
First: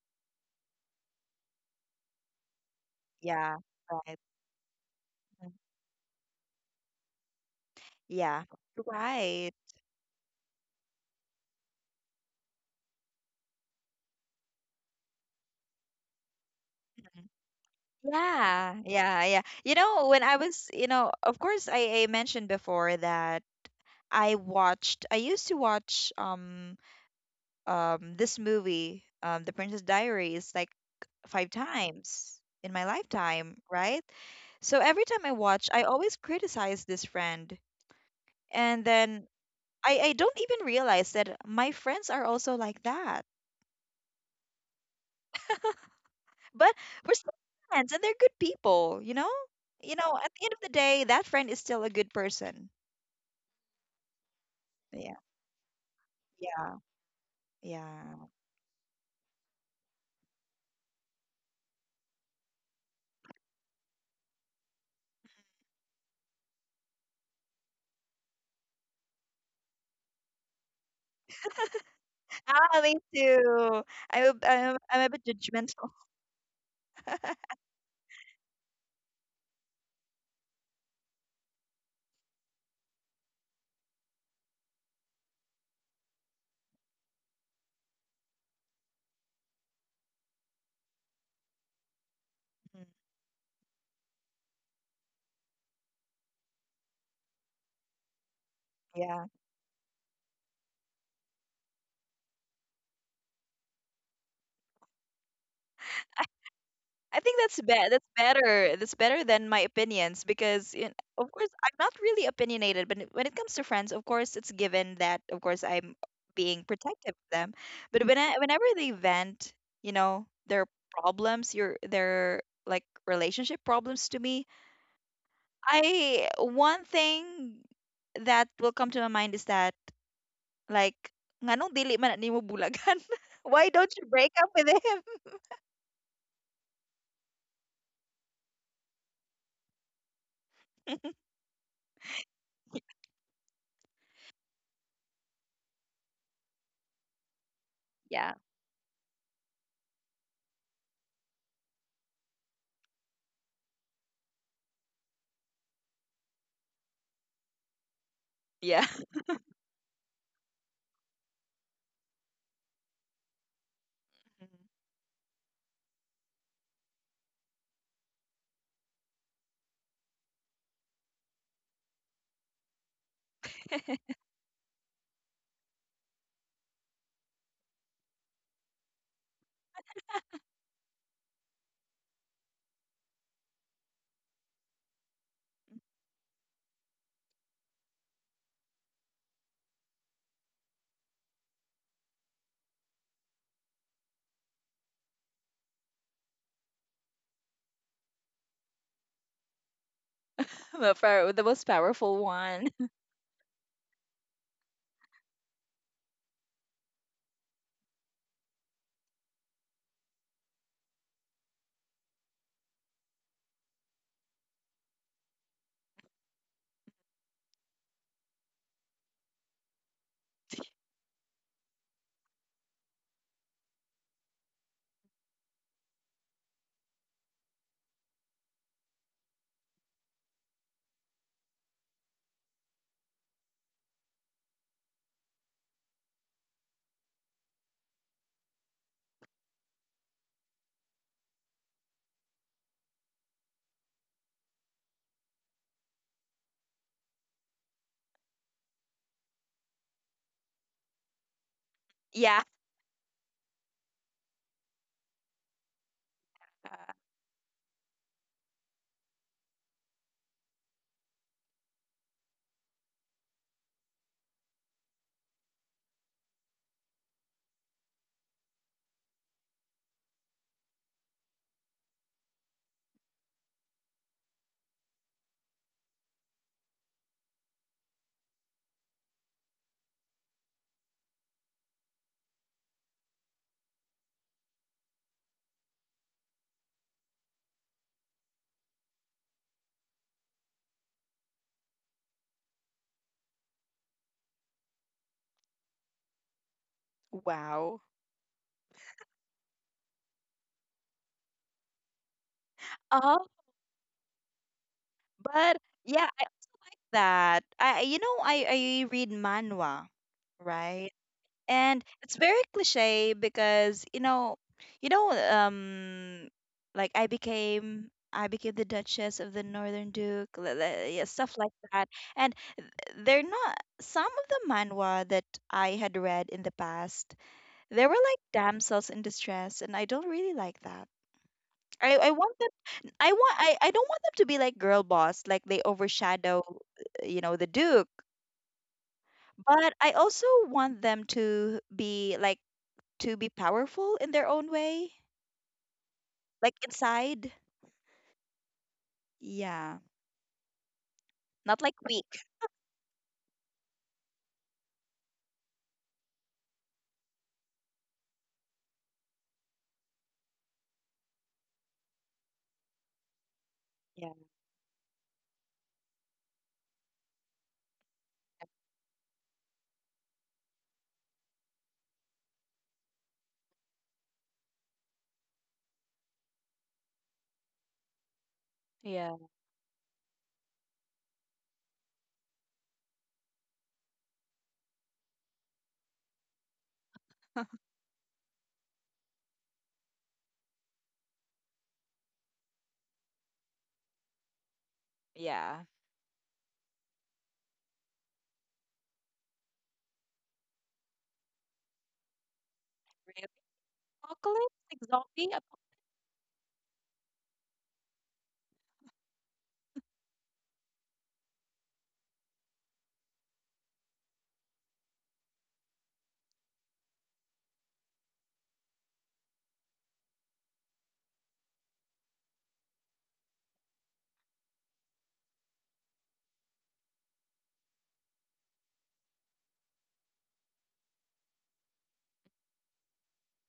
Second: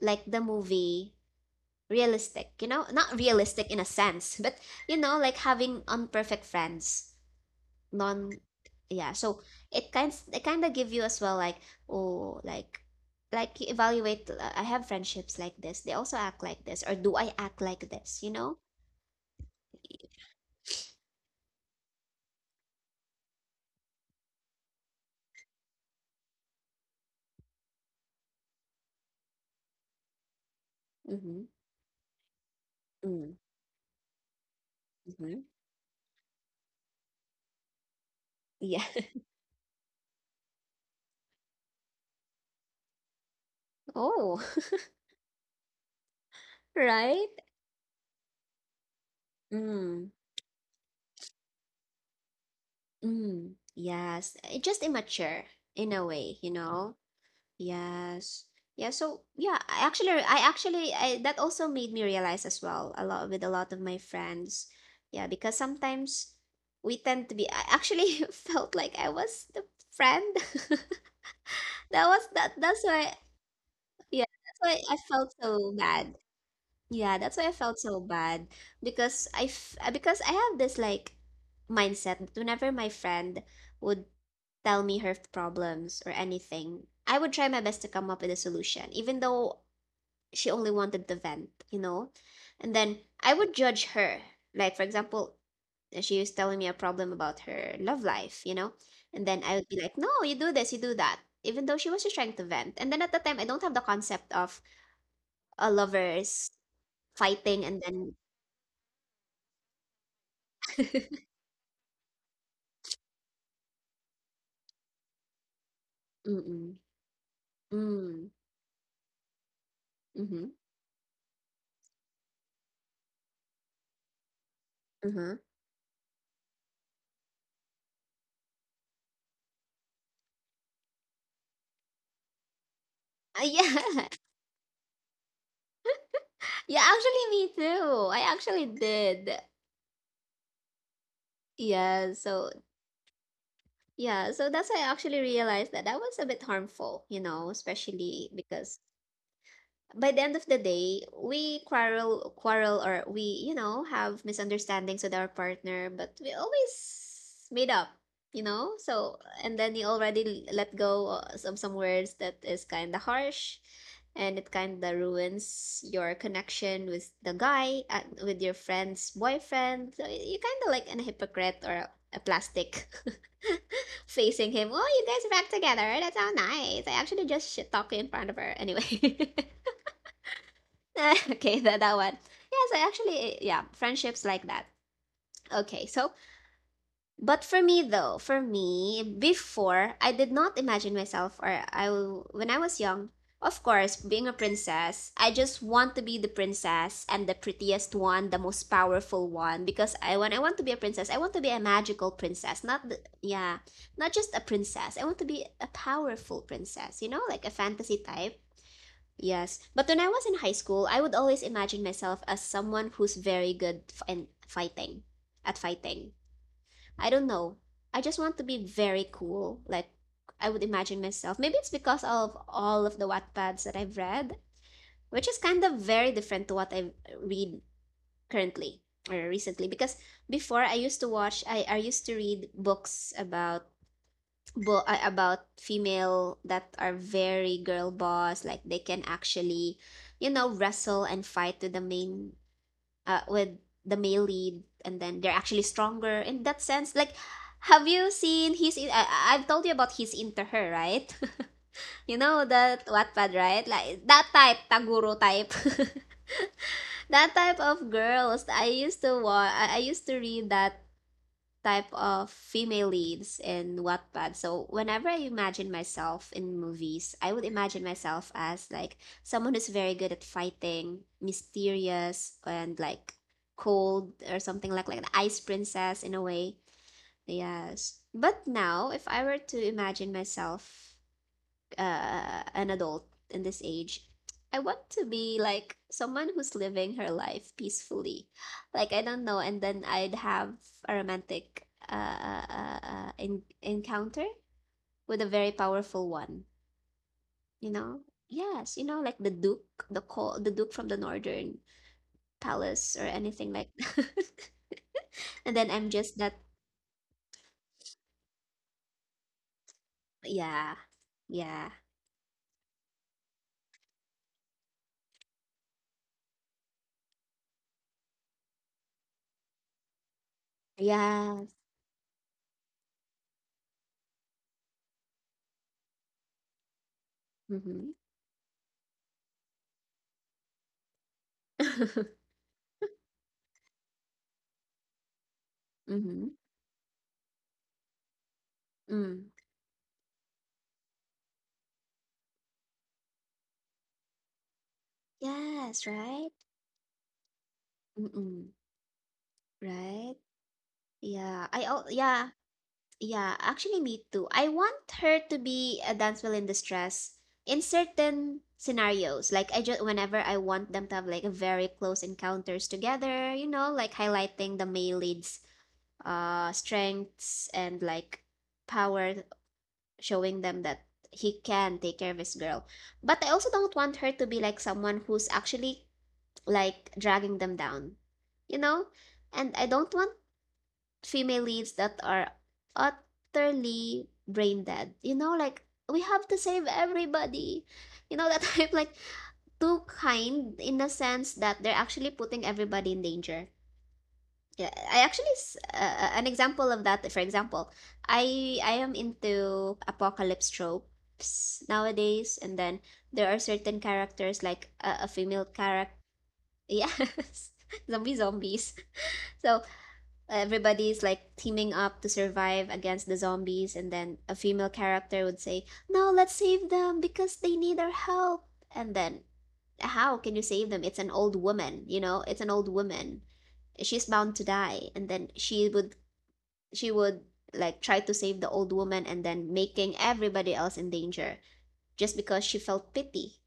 [SPEAKER 1] like the movie realistic, you know, not
[SPEAKER 2] Yeah.
[SPEAKER 1] realistic in a
[SPEAKER 2] Right.
[SPEAKER 1] sense, but you know, like
[SPEAKER 2] Mm.
[SPEAKER 1] having unperfect friends, non,
[SPEAKER 2] Yeah.
[SPEAKER 1] yeah, so
[SPEAKER 2] Right.
[SPEAKER 1] it kind it kind of give you as well like, oh, like like you evaluate. uh, I have friendships like this, they also act like this, or do
[SPEAKER 2] Mhm.
[SPEAKER 1] I act like this, you know?
[SPEAKER 2] Yeah, yeah, yeah. You know, when I was, you know, of course, I, I mentioned before that I watched, I used to watch, um um this movie, um, The Princess Diaries, like
[SPEAKER 1] Mm-hmm,
[SPEAKER 2] five times in my
[SPEAKER 1] mm-hmm.
[SPEAKER 2] lifetime, right? So every time I
[SPEAKER 1] Mm-hmm,
[SPEAKER 2] watch, I always criticize this friend. And
[SPEAKER 1] yeah.
[SPEAKER 2] then I, I don't even realize that my friends are also like that.
[SPEAKER 1] Oh.
[SPEAKER 2] But we're
[SPEAKER 1] Right.
[SPEAKER 2] still friends and they're good people, you know? You
[SPEAKER 1] Mm.
[SPEAKER 2] know, at the end of the day, that friend is still a good person.
[SPEAKER 1] Mm. Yes, it just
[SPEAKER 2] Yeah.
[SPEAKER 1] immature in a way, you
[SPEAKER 2] Yeah.
[SPEAKER 1] know?
[SPEAKER 2] Yeah.
[SPEAKER 1] Yes. Yeah, so yeah, I actually I actually I that also made me realize as well a lot with a lot of my friends. Yeah, because sometimes we tend to be, I actually felt like I was the friend. That was that
[SPEAKER 2] Ah,
[SPEAKER 1] that's
[SPEAKER 2] me
[SPEAKER 1] why,
[SPEAKER 2] too.
[SPEAKER 1] yeah,
[SPEAKER 2] I,
[SPEAKER 1] that's
[SPEAKER 2] I'm,
[SPEAKER 1] why I
[SPEAKER 2] I'm a bit
[SPEAKER 1] felt so
[SPEAKER 2] judgmental.
[SPEAKER 1] bad. Yeah, that's why I felt so bad because I f- because I have this like mindset that whenever my friend would tell me her problems or anything, I would try my best to come up with a solution, even though she only wanted to vent, you know? And
[SPEAKER 2] Mm,
[SPEAKER 1] then I would judge her. Like, for example, she was telling me a problem about her love life, you know?
[SPEAKER 2] yeah,
[SPEAKER 1] And then I would be like, no, you do this, you do that. Even though she was just trying to vent. And then at the time, I don't have the concept of a lovers
[SPEAKER 2] I think that's
[SPEAKER 1] fighting and
[SPEAKER 2] be- that's
[SPEAKER 1] then.
[SPEAKER 2] better. That's better than my opinions because, you know, of course, I'm not really opinionated. But when it comes to friends, of course, it's given that, of course, I'm being
[SPEAKER 1] Mm-mm.
[SPEAKER 2] protective of them. But when I,
[SPEAKER 1] Mm.
[SPEAKER 2] whenever they vent, you know,
[SPEAKER 1] Mm-hmm.
[SPEAKER 2] their problems, your their, like, relationship problems to me,
[SPEAKER 1] Mm-hmm.
[SPEAKER 2] I one thing that will come to my mind is that, like, nganong dili man nimo bulagan?
[SPEAKER 1] Uh,
[SPEAKER 2] Why don't you
[SPEAKER 1] yeah.
[SPEAKER 2] break up with him?
[SPEAKER 1] Yeah, actually, me too. I actually did. Yeah, so yeah, so that's, I actually realized that that was a bit harmful, you know,
[SPEAKER 2] Yeah.
[SPEAKER 1] especially because by the end of the day, we quarrel, quarrel, or we, you know, have misunderstandings with our partner, but we always made up, you know?
[SPEAKER 2] Yeah.
[SPEAKER 1] So, and then you already let go of some, some words that is kind of harsh, and it kind of ruins your connection with the guy, uh, with your friend's boyfriend. So, you kind of like an hypocrite or a, a plastic facing him. Oh, you guys are back together. That's so nice. I actually just shit talk in front of her. Anyway. Okay, that, that one. Yes, I actually, yeah, friendships like that. Okay, so, but for me though, for me, before, I did not imagine myself, or I, w- when I was young, of course, being a princess, I just want to be the princess and the prettiest one, the most powerful one, because I, when I want to be a
[SPEAKER 2] The
[SPEAKER 1] princess, I
[SPEAKER 2] power-
[SPEAKER 1] want
[SPEAKER 2] the
[SPEAKER 1] to be
[SPEAKER 2] most
[SPEAKER 1] a
[SPEAKER 2] powerful
[SPEAKER 1] magical
[SPEAKER 2] one.
[SPEAKER 1] princess, not, the, yeah, not just a princess. I want to be a powerful princess, you know, like a fantasy type. Yes, but when I was in high school, I would always imagine myself as someone who's very good f- in fighting, at fighting. I don't know. I just want to be very cool. Like I would imagine myself. Maybe it's because of all of the Wattpads that I've read, which is kind of very different to what I read currently or recently. Because before I used to watch, I, I used to read books about bo- uh, about female that are very girl boss, like they can actually, you know, wrestle and fight with the main, uh, with the male lead, and then they're actually stronger in that sense. Like, have you seen his in-? I- I- I've told you about his into her, right? You
[SPEAKER 2] Yeah.
[SPEAKER 1] know, that Wattpad, right? Like that type, taguro type. That type of girls I used to watch I I used to read that type of female leads in Wattpad. So whenever I imagine myself in movies, I would imagine myself as like someone who's very good at fighting, mysterious, and like cold or something, like like an ice princess in a way. Yes. But now if I were to imagine myself uh, an adult in this age, I want to be like someone who's living her life peacefully. Like, I don't know, and then I'd have a romantic uh, uh, uh, uh, in- encounter with a very powerful one. You
[SPEAKER 2] Wow.
[SPEAKER 1] know, yes, you know, like the Duke, the call, the Duke from the Northern Palace or
[SPEAKER 2] Uh,
[SPEAKER 1] anything like that.
[SPEAKER 2] but
[SPEAKER 1] And then I'm
[SPEAKER 2] yeah, I
[SPEAKER 1] just that,
[SPEAKER 2] also like that. I I- you know I I read manhwa,
[SPEAKER 1] yeah,
[SPEAKER 2] right?
[SPEAKER 1] yeah,
[SPEAKER 2] And it's very cliche because, you know, you know, um like i became i became the Duchess of the Northern Duke, li- li- yeah, stuff
[SPEAKER 1] yeah.
[SPEAKER 2] like that. And th- they're not, some of the manhwa that I had read in the past, they
[SPEAKER 1] Mm-hmm.
[SPEAKER 2] were like damsels in distress, and I don't really like that. I, I want them I want I, I don't want them to be like girl boss, like they
[SPEAKER 1] Mm-hmm.
[SPEAKER 2] overshadow, uh, you know, the duke.
[SPEAKER 1] Mm.
[SPEAKER 2] But I also want them to be like, to be powerful in their own way,
[SPEAKER 1] Yes, right?
[SPEAKER 2] like inside.
[SPEAKER 1] Mm-mm.
[SPEAKER 2] Yeah,
[SPEAKER 1] Right? Yeah.
[SPEAKER 2] not
[SPEAKER 1] I,
[SPEAKER 2] like
[SPEAKER 1] oh
[SPEAKER 2] weak.
[SPEAKER 1] yeah. Yeah, actually me too. I want her to be a dance well villain distress in certain scenarios. Like, I just whenever I want them to have like a very close encounters together, you know, like
[SPEAKER 2] Yeah,
[SPEAKER 1] highlighting the male lead's uh strengths and like power, showing them that he can take care of his girl. But I also don't want her to be like someone who's actually like dragging them down, you know?
[SPEAKER 2] yeah.
[SPEAKER 1] And I don't want female leads that are utterly brain dead. You know, like we have to save everybody. You know, that type, like too kind in the sense that they're actually putting everybody in danger. Yeah, I actually
[SPEAKER 2] Yeah.
[SPEAKER 1] uh, uh, an example of that. For example, I I am into apocalypse tropes nowadays, and then
[SPEAKER 2] Really?
[SPEAKER 1] there are certain characters
[SPEAKER 2] Apocalypse?
[SPEAKER 1] like
[SPEAKER 2] Like
[SPEAKER 1] a, a
[SPEAKER 2] zombie?
[SPEAKER 1] female
[SPEAKER 2] apo-
[SPEAKER 1] character. Yes, zombie zombies. So everybody's like teaming up to survive against the zombies, and then a female character would say, no, let's save them because they need our help, and then how can you save them? It's an old woman, you know, it's an old woman, she's bound to die, and then she would she would like try to save the old woman and then making everybody else in danger just because she felt pity.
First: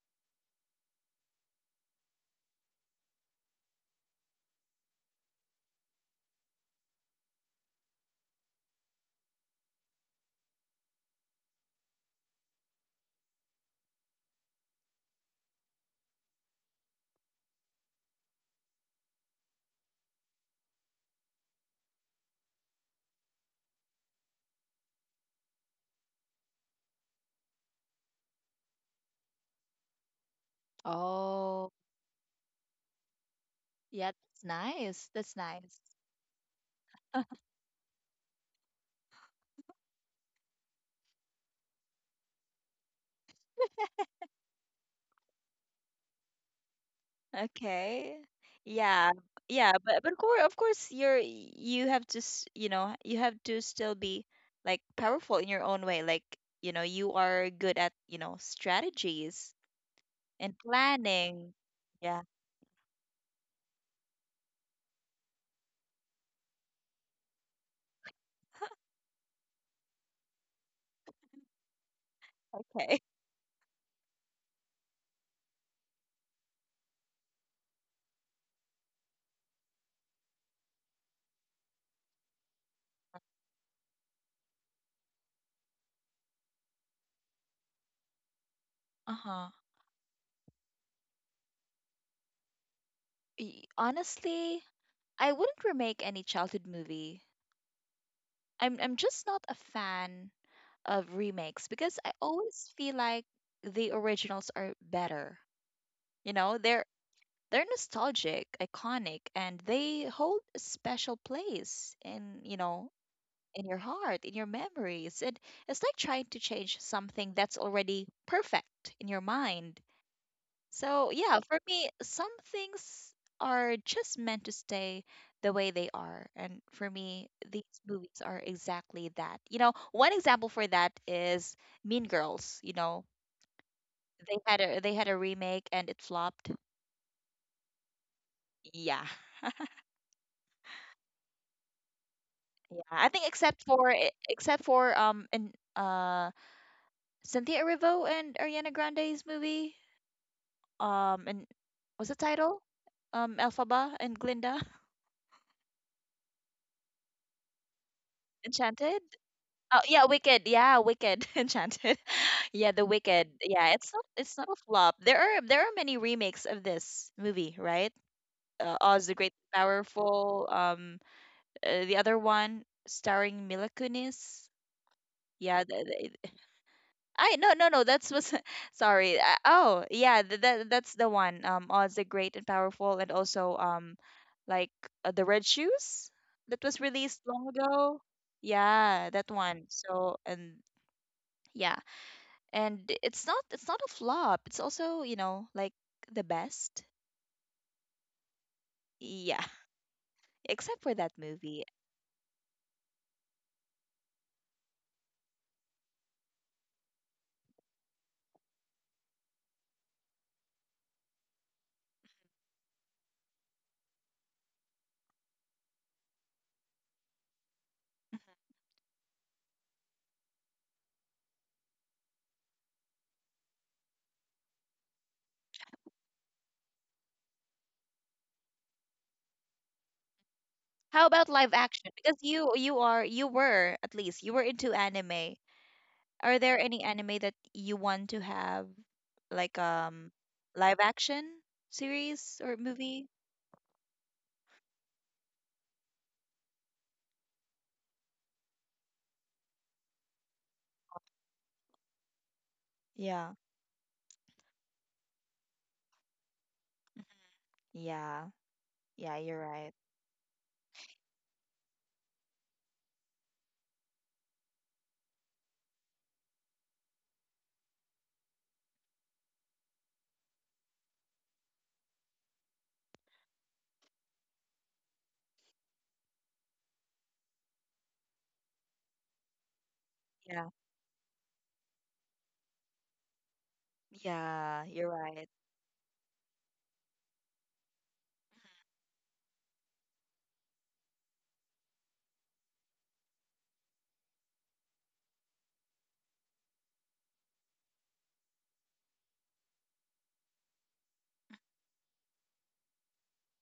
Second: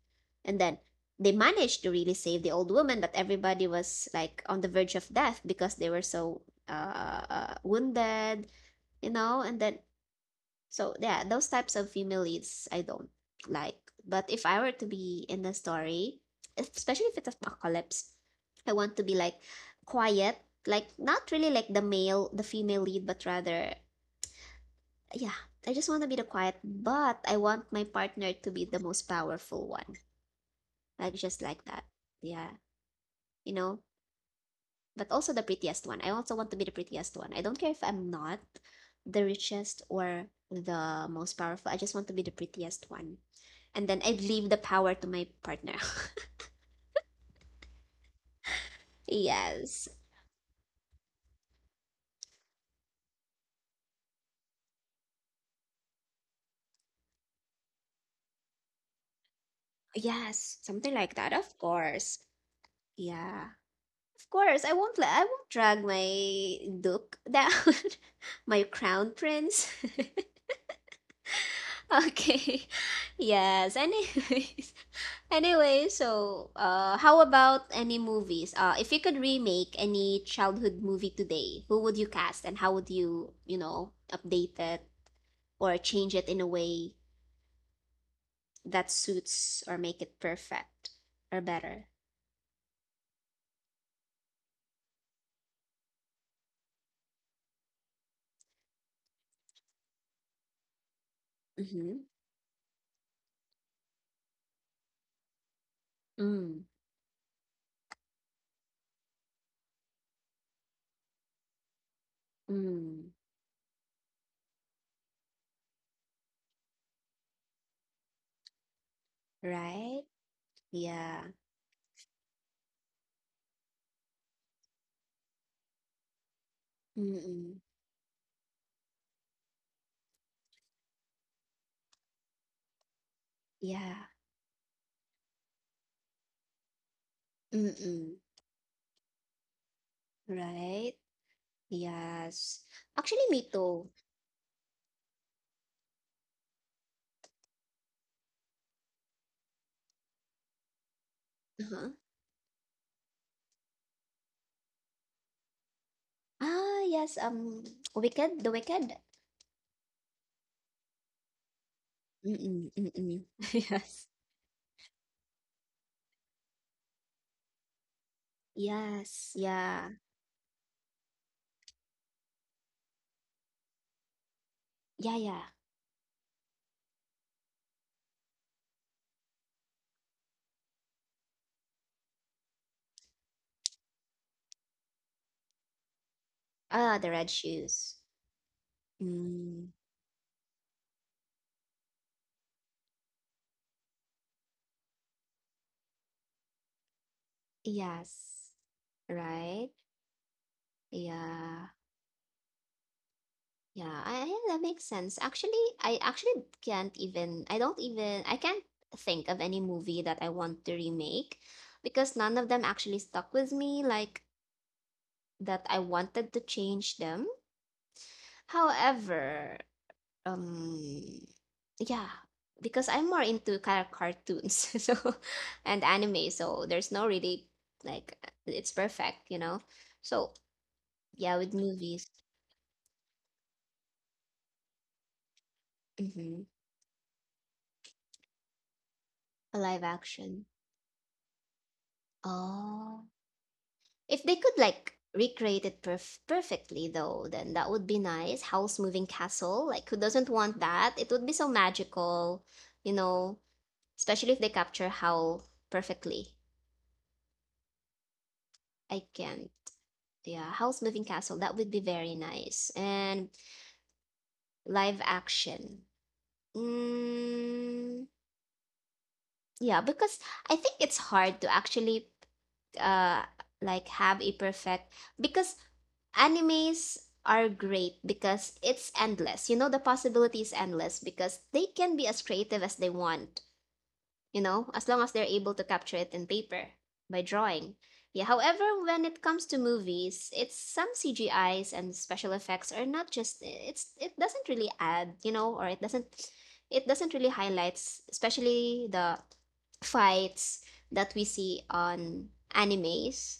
[SPEAKER 1] And then they managed to really save the old woman, but everybody was like on the verge of death because they were so uh, uh, wounded, you know? And then, so yeah, those types of female leads I don't like. But if I were to be in the story, especially if it's apocalypse, I want to be like quiet, like not really like the male, the female lead, but rather, yeah, I just want to be the quiet, but I want my partner to be the most powerful one, like just like
[SPEAKER 2] Oh,
[SPEAKER 1] that, yeah, you know?
[SPEAKER 2] yeah, that's
[SPEAKER 1] But
[SPEAKER 2] nice.
[SPEAKER 1] also
[SPEAKER 2] That's
[SPEAKER 1] the
[SPEAKER 2] nice.
[SPEAKER 1] prettiest one, I also want to be the prettiest one. I don't care if I'm not the richest or the most powerful, I just want to be the prettiest one, and then I'd leave the power to my partner.
[SPEAKER 2] Okay. Yeah. Yeah,
[SPEAKER 1] Yes.
[SPEAKER 2] but but of course, of course, you're you have to, s- you know, you have to still be, like, powerful in your own way. Like, you know, you are good at, you know, strategies
[SPEAKER 1] Yes,
[SPEAKER 2] and
[SPEAKER 1] something like that, of
[SPEAKER 2] planning.
[SPEAKER 1] course.
[SPEAKER 2] Yeah.
[SPEAKER 1] Yeah, of course i won't let I won't drag my duke down. My crown prince. Okay.
[SPEAKER 2] Okay.
[SPEAKER 1] Yes. Anyways. Anyway, so uh how about any movies? Uh, if you could remake any childhood movie today, who would you cast and how would you, you know, update it or change it in a way that
[SPEAKER 2] Uh-huh.
[SPEAKER 1] suits or make it perfect or better?
[SPEAKER 2] Y- Honestly, I wouldn't remake any childhood movie. I'm I'm just not a fan of remakes
[SPEAKER 1] Mm-hmm.
[SPEAKER 2] because I always feel like the originals are better. You
[SPEAKER 1] Mm.
[SPEAKER 2] know, they're they're nostalgic, iconic, and they hold a special place in, you know,
[SPEAKER 1] Mm.
[SPEAKER 2] in your heart, in your memories. It it's like trying to change something that's already perfect in your mind.
[SPEAKER 1] Right?
[SPEAKER 2] So,
[SPEAKER 1] Yeah.
[SPEAKER 2] yeah, for me, some things are just meant to stay the way they are. And for me,
[SPEAKER 1] Mm-mm.
[SPEAKER 2] these movies are exactly that. You know, one example for that is Mean Girls, you know.
[SPEAKER 1] Yeah.
[SPEAKER 2] They had a they had a remake and it flopped.
[SPEAKER 1] Mm-mm.
[SPEAKER 2] Yeah.
[SPEAKER 1] Right? Yes.
[SPEAKER 2] Yeah, I
[SPEAKER 1] Actually,
[SPEAKER 2] think
[SPEAKER 1] me
[SPEAKER 2] except
[SPEAKER 1] too.
[SPEAKER 2] for e- except for, um and uh Cynthia Erivo and Ariana Grande's movie, um and
[SPEAKER 1] Uh-huh.
[SPEAKER 2] what's the title? Um Elphaba and Glinda.
[SPEAKER 1] Ah, yes, um, Wicked? The Wicked?
[SPEAKER 2] Enchanted. Oh yeah, Wicked. Yeah, Wicked. Enchanted.
[SPEAKER 1] Mm,
[SPEAKER 2] Yeah, The
[SPEAKER 1] mm.
[SPEAKER 2] Wicked. Yeah, it's not
[SPEAKER 1] Yes.
[SPEAKER 2] it's not a flop. There are, there are many remakes of this movie, right? Uh, Oz the
[SPEAKER 1] Yes,
[SPEAKER 2] Great and
[SPEAKER 1] yeah.
[SPEAKER 2] Powerful. Um, uh, the other one, starring Mila Kunis.
[SPEAKER 1] Yeah, yeah.
[SPEAKER 2] Yeah, the, the- I, no no no. That's was sorry. Uh, oh yeah, th that that's the one. Um, Oz the Great and Powerful, and also, um, like uh, the Red Shoes, that was
[SPEAKER 1] Ah, the
[SPEAKER 2] released
[SPEAKER 1] red
[SPEAKER 2] long
[SPEAKER 1] shoes.
[SPEAKER 2] ago. Yeah, that one.
[SPEAKER 1] Mm,
[SPEAKER 2] So and yeah. And it's not it's not a flop, it's also, you know, like the best.
[SPEAKER 1] yes,
[SPEAKER 2] Yeah.
[SPEAKER 1] right?
[SPEAKER 2] Except for that movie.
[SPEAKER 1] Yeah. Yeah, I, I- that makes sense. Actually, I actually can't even, I don't even, I can't think of any movie that I want to remake because none of them actually stuck with me, like that I wanted to change them. However, um, yeah, because I'm more into kind of cartoons, so and anime, so there's no really like it's perfect, you know. So
[SPEAKER 2] How about
[SPEAKER 1] yeah, with
[SPEAKER 2] live action?
[SPEAKER 1] movies,
[SPEAKER 2] Because you you are you were, at least you were into anime. Are
[SPEAKER 1] mm-hmm.
[SPEAKER 2] there any anime that you want to have, like,
[SPEAKER 1] A live
[SPEAKER 2] um
[SPEAKER 1] action.
[SPEAKER 2] live action series or movie?
[SPEAKER 1] Oh, if they could like recreate it perf perfectly though, then that would be nice. House moving castle, like who doesn't want that? It would be so magical, you
[SPEAKER 2] Yeah,
[SPEAKER 1] know, especially if they capture how perfectly.
[SPEAKER 2] yeah,
[SPEAKER 1] I
[SPEAKER 2] yeah, you're
[SPEAKER 1] can't.
[SPEAKER 2] right.
[SPEAKER 1] Yeah, House Moving Castle. That would be very nice. And live action. Mm, yeah, because I think it's hard to actually uh like have a perfect because animes are great because it's endless. You know, the possibility
[SPEAKER 2] Yeah,
[SPEAKER 1] is endless because they can be as creative as they want. You
[SPEAKER 2] yeah,
[SPEAKER 1] know,
[SPEAKER 2] you're
[SPEAKER 1] as long as they're
[SPEAKER 2] right.
[SPEAKER 1] able to capture it in paper by drawing. Yeah, however, when it comes to movies, it's some C G Is and special effects are not just it's it doesn't really add, you know, or it doesn't it doesn't really highlights especially the fights that we see on animes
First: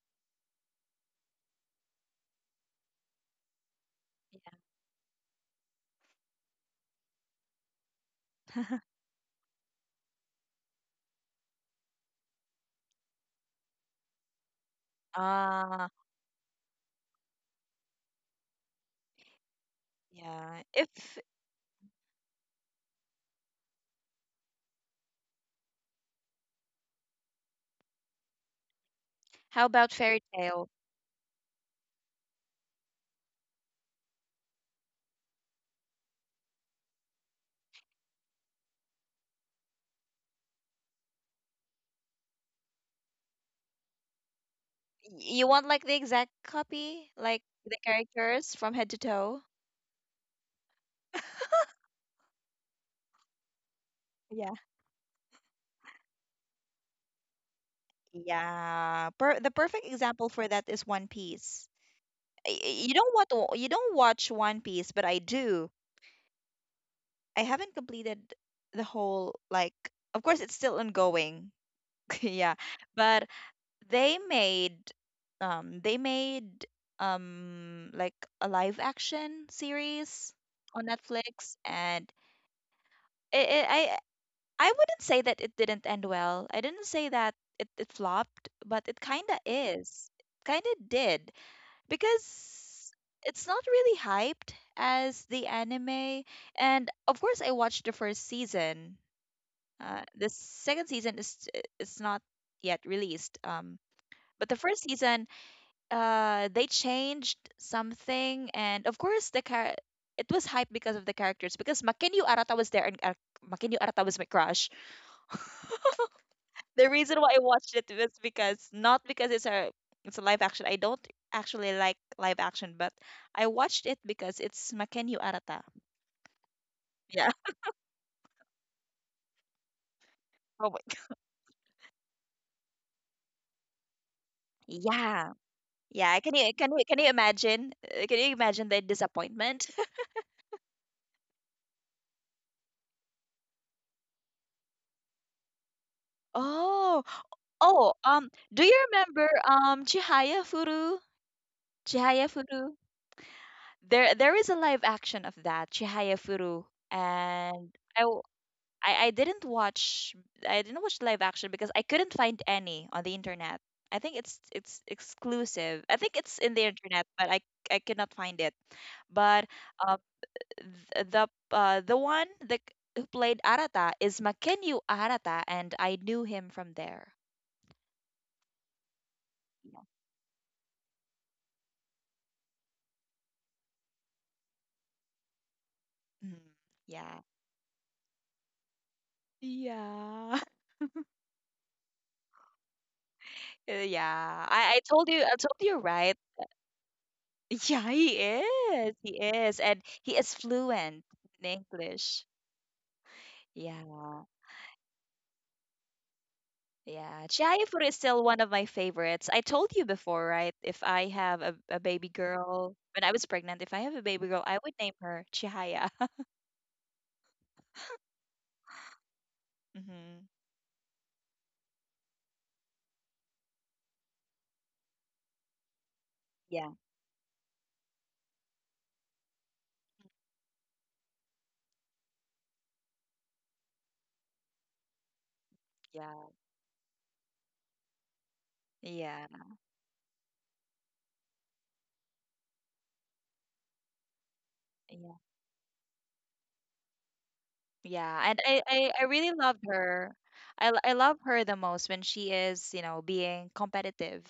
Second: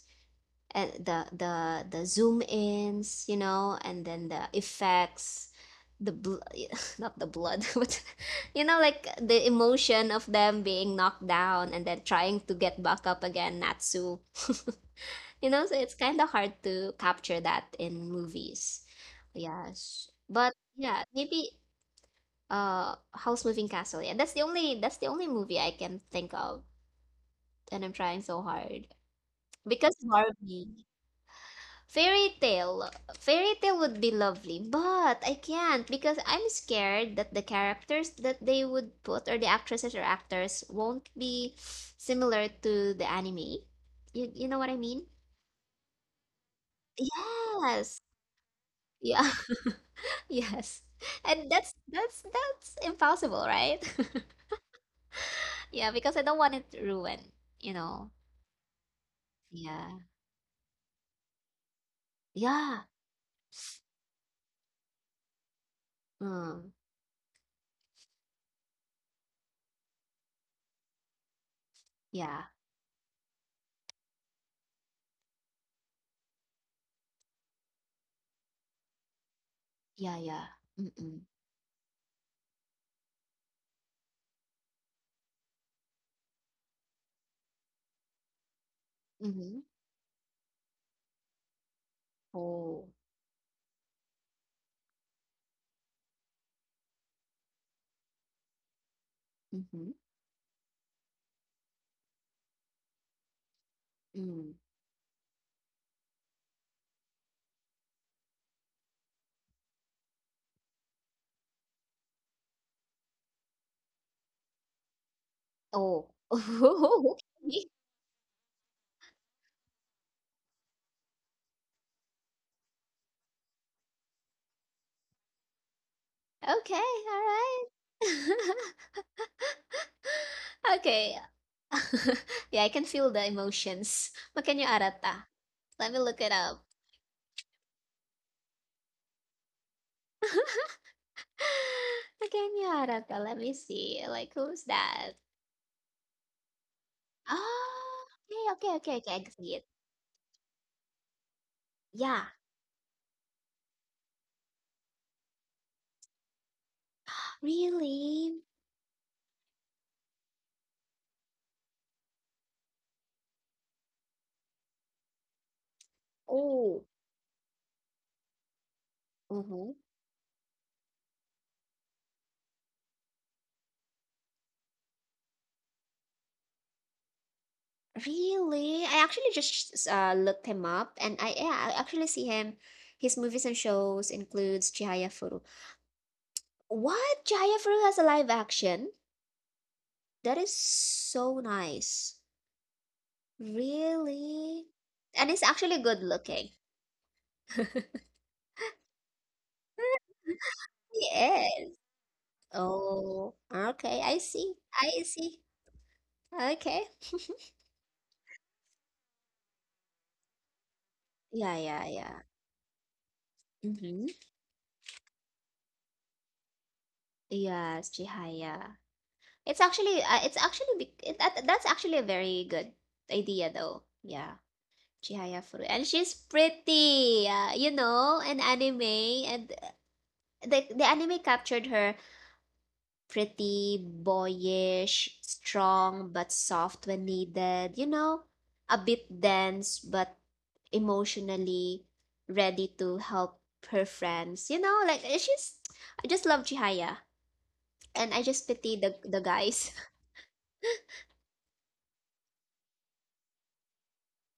[SPEAKER 1] and the the the zoom ins, you know, and then the effects, the bl- not the blood, but you know, like the emotion of them being knocked down and then trying to get back up again, natsu. You know, so
[SPEAKER 2] Ah,
[SPEAKER 1] it's kind of hard to capture that in movies. Yes, but
[SPEAKER 2] yeah.
[SPEAKER 1] yeah,
[SPEAKER 2] If.
[SPEAKER 1] maybe uh house moving castle. Yeah, that's the only that's the only movie I can think of, and I'm trying so hard
[SPEAKER 2] How about
[SPEAKER 1] because
[SPEAKER 2] fairy tale?
[SPEAKER 1] Barbie. Fairy tale. Fairy tale would be lovely, but I can't because I'm scared that the characters that they would put, or the actresses or actors, won't be similar to the anime. You, you know what I mean?
[SPEAKER 2] You want, like, the exact copy, like the
[SPEAKER 1] Yes.
[SPEAKER 2] characters from head to
[SPEAKER 1] Yeah.
[SPEAKER 2] toe?
[SPEAKER 1] Yes. And that's that's that's impossible, right?
[SPEAKER 2] Yeah.
[SPEAKER 1] Yeah, because I don't want it ruined, you know.
[SPEAKER 2] Yeah, per the perfect
[SPEAKER 1] Yeah.
[SPEAKER 2] example for that is One Piece. Y- y-
[SPEAKER 1] Yeah.
[SPEAKER 2] You don't want to, you don't watch One Piece, but I do.
[SPEAKER 1] Mm.
[SPEAKER 2] I haven't completed the whole, like, of course it's still ongoing.
[SPEAKER 1] Yeah.
[SPEAKER 2] Yeah, but they made, um they made, um like a live action
[SPEAKER 1] Yeah,
[SPEAKER 2] series
[SPEAKER 1] yeah.
[SPEAKER 2] on
[SPEAKER 1] Mm-mm.
[SPEAKER 2] Netflix, and it, it, I I wouldn't say that it didn't end well. I didn't say that it, it flopped, but it kind of
[SPEAKER 1] Mm-hmm.
[SPEAKER 2] is. It kind of did.
[SPEAKER 1] Oh.
[SPEAKER 2] Because it's not really hyped as the anime. And of course, I watched the first season.
[SPEAKER 1] Mm-hmm.
[SPEAKER 2] Uh, the second season is is not yet released. Um, but
[SPEAKER 1] Mm.
[SPEAKER 2] the first season, uh, they changed something, and of course, the car it was hyped because of the characters. Because Makinyu Arata was there, and uh, Makinyu Arata was my crush.
[SPEAKER 1] Oh.
[SPEAKER 2] The reason why I
[SPEAKER 1] Okay.
[SPEAKER 2] watched it was because, not because it's a, it's a live action. I don't actually like live action, but I watched it because it's Makenyu Arata.
[SPEAKER 1] Okay, all
[SPEAKER 2] Yeah.
[SPEAKER 1] right.
[SPEAKER 2] Oh my
[SPEAKER 1] Okay.
[SPEAKER 2] God.
[SPEAKER 1] Yeah, I can feel the emotions. Makan yung arata.
[SPEAKER 2] Yeah.
[SPEAKER 1] Let me look
[SPEAKER 2] Yeah.
[SPEAKER 1] it
[SPEAKER 2] Can you
[SPEAKER 1] up.
[SPEAKER 2] can you can you imagine? Uh, can you imagine the disappointment?
[SPEAKER 1] Makan yung arata. Let me see. Like, who's that?
[SPEAKER 2] Oh. Oh,
[SPEAKER 1] Oh,
[SPEAKER 2] um,
[SPEAKER 1] okay,
[SPEAKER 2] do
[SPEAKER 1] okay,
[SPEAKER 2] you
[SPEAKER 1] okay, okay. I can
[SPEAKER 2] remember,
[SPEAKER 1] see it.
[SPEAKER 2] um, Chihaya Furu?
[SPEAKER 1] Yeah.
[SPEAKER 2] Chihaya Furu? There, there is a live action of that, Chihaya Furu. And I
[SPEAKER 1] Really?
[SPEAKER 2] I, I didn't watch, I didn't watch live action because I couldn't find any on the internet. I think it's it's exclusive. I think it's in the
[SPEAKER 1] Oh.
[SPEAKER 2] internet, but I I could not find it. But
[SPEAKER 1] Hmm.
[SPEAKER 2] um, th- the uh, the one that who played Arata is Makenyu Arata, and I knew him from there.
[SPEAKER 1] Really? I actually
[SPEAKER 2] Yeah.
[SPEAKER 1] just uh, looked him up, and I yeah, I actually see him. His movies and shows includes Chihaya.
[SPEAKER 2] Mhm. Yeah.
[SPEAKER 1] What? Jaya Fru has a live action? That
[SPEAKER 2] Yeah.
[SPEAKER 1] is so nice.
[SPEAKER 2] Uh, yeah.
[SPEAKER 1] Really?
[SPEAKER 2] I, I told
[SPEAKER 1] And
[SPEAKER 2] you
[SPEAKER 1] it's
[SPEAKER 2] I told
[SPEAKER 1] actually
[SPEAKER 2] you,
[SPEAKER 1] good
[SPEAKER 2] right.
[SPEAKER 1] looking.
[SPEAKER 2] Yeah, he is. He is. And he is fluent
[SPEAKER 1] Yes.
[SPEAKER 2] in English.
[SPEAKER 1] Oh, okay. I see.
[SPEAKER 2] Yeah.
[SPEAKER 1] I see. Okay.
[SPEAKER 2] Yeah, chia fruit is still one of my favorites. I told you before, right? If I
[SPEAKER 1] Yeah,
[SPEAKER 2] have
[SPEAKER 1] yeah,
[SPEAKER 2] a,
[SPEAKER 1] yeah.
[SPEAKER 2] a baby girl, when I was pregnant,
[SPEAKER 1] Mm-hmm.
[SPEAKER 2] if I have a baby girl, I would name her Chihaya.
[SPEAKER 1] Yes, Chihaya. It's actually, uh, it's
[SPEAKER 2] Hmm.
[SPEAKER 1] actually, bec- it, that, that's actually a very good idea, though. Yeah, Chihaya Furu, and she's
[SPEAKER 2] Yeah,
[SPEAKER 1] pretty. Uh, you know, an anime, and uh, the the anime captured her pretty, boyish, strong but
[SPEAKER 2] yeah,
[SPEAKER 1] soft when needed, you know, a bit
[SPEAKER 2] yeah,
[SPEAKER 1] dense but emotionally ready to help her friends. You know, like it's
[SPEAKER 2] yeah,
[SPEAKER 1] just I just love Chihaya, and I
[SPEAKER 2] yeah.
[SPEAKER 1] just
[SPEAKER 2] And I,
[SPEAKER 1] pity the
[SPEAKER 2] I, I
[SPEAKER 1] the
[SPEAKER 2] really loved
[SPEAKER 1] guys.
[SPEAKER 2] her. I, l- I love her the most when she is, you know, being competitive.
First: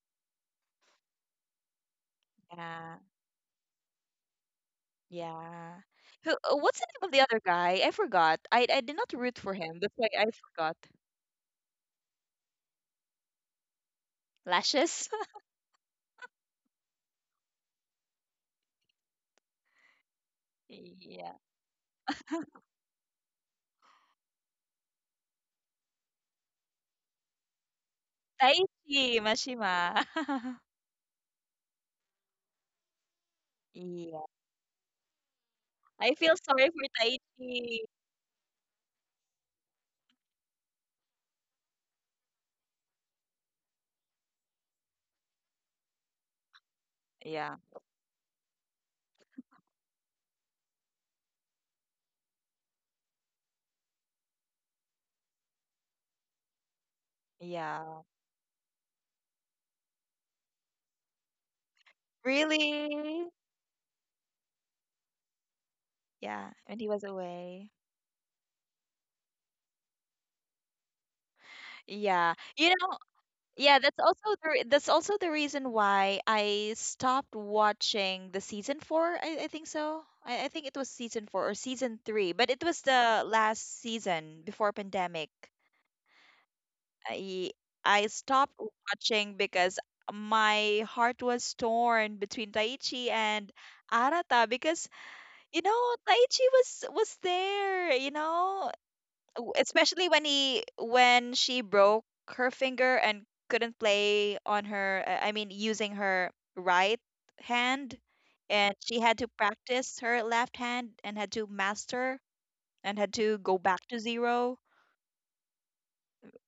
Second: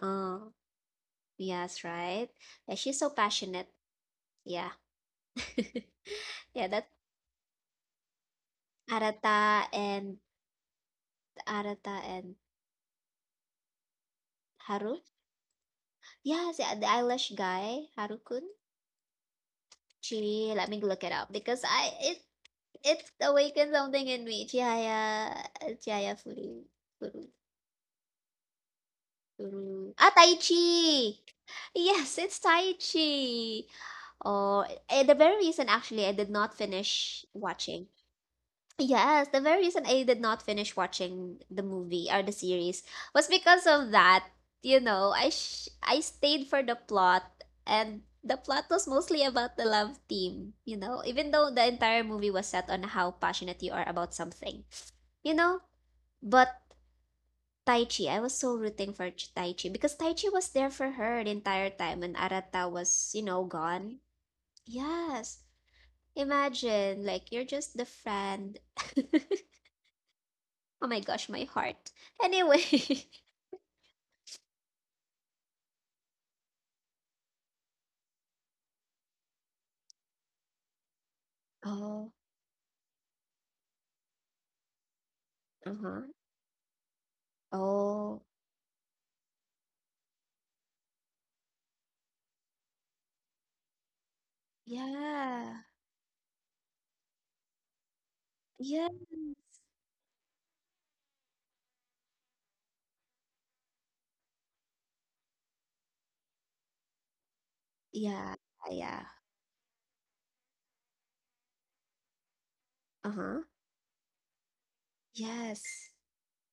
[SPEAKER 1] Oh, yes, right. Yeah,
[SPEAKER 2] Yeah,
[SPEAKER 1] she's so passionate. Yeah.
[SPEAKER 2] yeah. Who, uh,
[SPEAKER 1] Yeah,
[SPEAKER 2] what's
[SPEAKER 1] that
[SPEAKER 2] the name of the other guy? I forgot. I, I did not root for
[SPEAKER 1] Arata
[SPEAKER 2] him. That's why
[SPEAKER 1] and
[SPEAKER 2] I forgot.
[SPEAKER 1] Arata and Haru.
[SPEAKER 2] Lashes?
[SPEAKER 1] Yes, yeah, the eyelash guy, Harukun. She let me look it up
[SPEAKER 2] Yeah.
[SPEAKER 1] because I it it's awakened something in me. Chihaya, Chihaya Furu, Furu,
[SPEAKER 2] Taichi
[SPEAKER 1] Furu.
[SPEAKER 2] Mashima.
[SPEAKER 1] Ah, Tai Chi! Yes, it's Tai Chi.
[SPEAKER 2] Yeah.
[SPEAKER 1] Oh, eh, the very reason actually I did
[SPEAKER 2] I
[SPEAKER 1] not
[SPEAKER 2] feel sorry for
[SPEAKER 1] finish watching.
[SPEAKER 2] Taichi.
[SPEAKER 1] Yes, the very reason I did not finish watching the movie or the series was because of that. You know, I sh I stayed for the plot,
[SPEAKER 2] Yeah.
[SPEAKER 1] and the plot was mostly about the love team. You know, even though the entire movie was set on how passionate you are about something. You know. But Tai Chi, I was so
[SPEAKER 2] Yeah.
[SPEAKER 1] rooting for Ch- Tai Chi because Tai Chi was there for her the entire time, and Arata was, you know,
[SPEAKER 2] Really?
[SPEAKER 1] gone. Yes. Imagine,
[SPEAKER 2] Yeah.
[SPEAKER 1] like,
[SPEAKER 2] And
[SPEAKER 1] you're
[SPEAKER 2] he was
[SPEAKER 1] just the
[SPEAKER 2] away.
[SPEAKER 1] friend. Oh my gosh, my heart. Anyway.
[SPEAKER 2] Yeah. You know, yeah, that's also the re- that's also the reason why I stopped watching the season four. I, I think so. I, I think it was season
[SPEAKER 1] Oh,
[SPEAKER 2] four or season three, but it was the last season before pandemic.
[SPEAKER 1] uh-huh.
[SPEAKER 2] I
[SPEAKER 1] Oh,
[SPEAKER 2] I stopped watching because my heart was torn between Taichi and Arata. Because,
[SPEAKER 1] yeah.
[SPEAKER 2] you know, Taichi was was there, you
[SPEAKER 1] Yeah.
[SPEAKER 2] know. W- especially when he, when she broke her finger and couldn't play on her, uh, I mean, using her right hand,
[SPEAKER 1] Yeah.
[SPEAKER 2] and
[SPEAKER 1] Yeah.
[SPEAKER 2] she had to practice her left hand and had to master, and had
[SPEAKER 1] Uh-huh.
[SPEAKER 2] to go back to zero.
[SPEAKER 1] Yes.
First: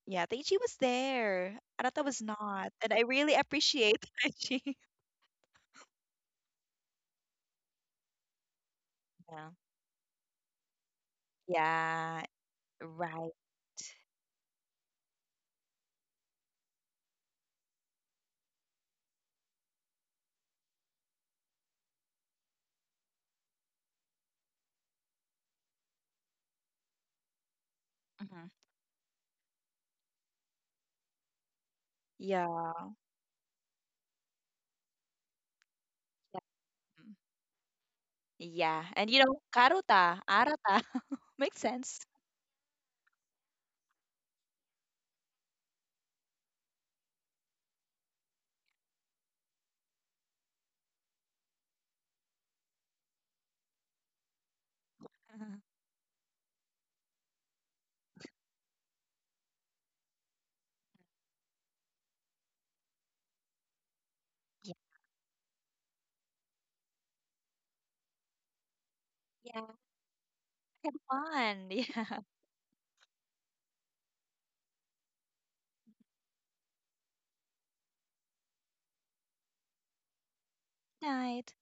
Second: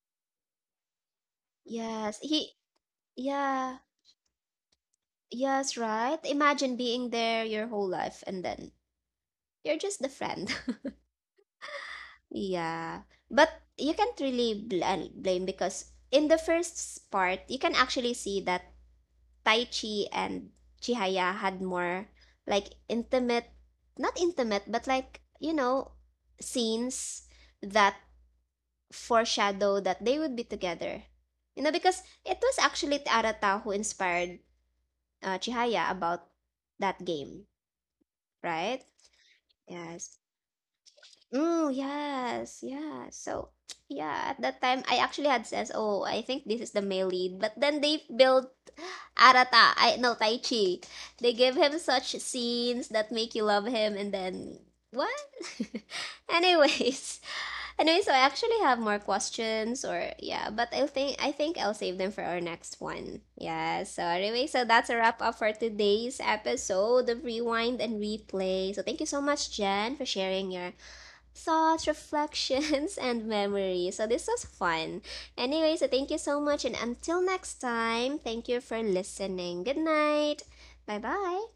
[SPEAKER 2] Yeah, Taichi was there. Arata
[SPEAKER 1] Yes.
[SPEAKER 2] was
[SPEAKER 1] He,
[SPEAKER 2] not, and I really
[SPEAKER 1] yeah.
[SPEAKER 2] appreciate Taichi.
[SPEAKER 1] Yes, right? Imagine being there your whole life, and then
[SPEAKER 2] Yeah.
[SPEAKER 1] you're just the friend.
[SPEAKER 2] Yeah.
[SPEAKER 1] Yeah,
[SPEAKER 2] Right.
[SPEAKER 1] but you can't really bl- uh, blame, because in the first part, you can actually see that Tai Chi and Chihaya had more like intimate, not intimate, but like, you know, scenes that
[SPEAKER 2] Hmm.
[SPEAKER 1] foreshadow that they would be together. You know, because it was
[SPEAKER 2] Yeah.
[SPEAKER 1] actually Arata who inspired uh, Chihaya about that game,
[SPEAKER 2] Yeah,
[SPEAKER 1] right?
[SPEAKER 2] and you know, karuta,
[SPEAKER 1] Yes.
[SPEAKER 2] Arata. Makes
[SPEAKER 1] Mm,
[SPEAKER 2] sense.
[SPEAKER 1] yes, yeah. So, yeah, at that time I actually had says, "Oh, I think this is the male lead." But then they built Arata, I no Tai Chi. They give him such scenes that make you love him, and then what? Anyways, anyway, so I actually have more questions or yeah, but I think I think I'll save them for our next one. Yeah, so anyway, so
[SPEAKER 2] Yeah.
[SPEAKER 1] that's a wrap up for today's episode of Rewind and Replay. So thank you so much,
[SPEAKER 2] Yeah.
[SPEAKER 1] Jen, for sharing your
[SPEAKER 2] Fun.
[SPEAKER 1] thoughts,
[SPEAKER 2] Yeah.
[SPEAKER 1] reflections, and memories. So this was fun. Anyway, so thank you so much. And until next time, thank you for listening. Good night. Bye bye.
[SPEAKER 2] Night.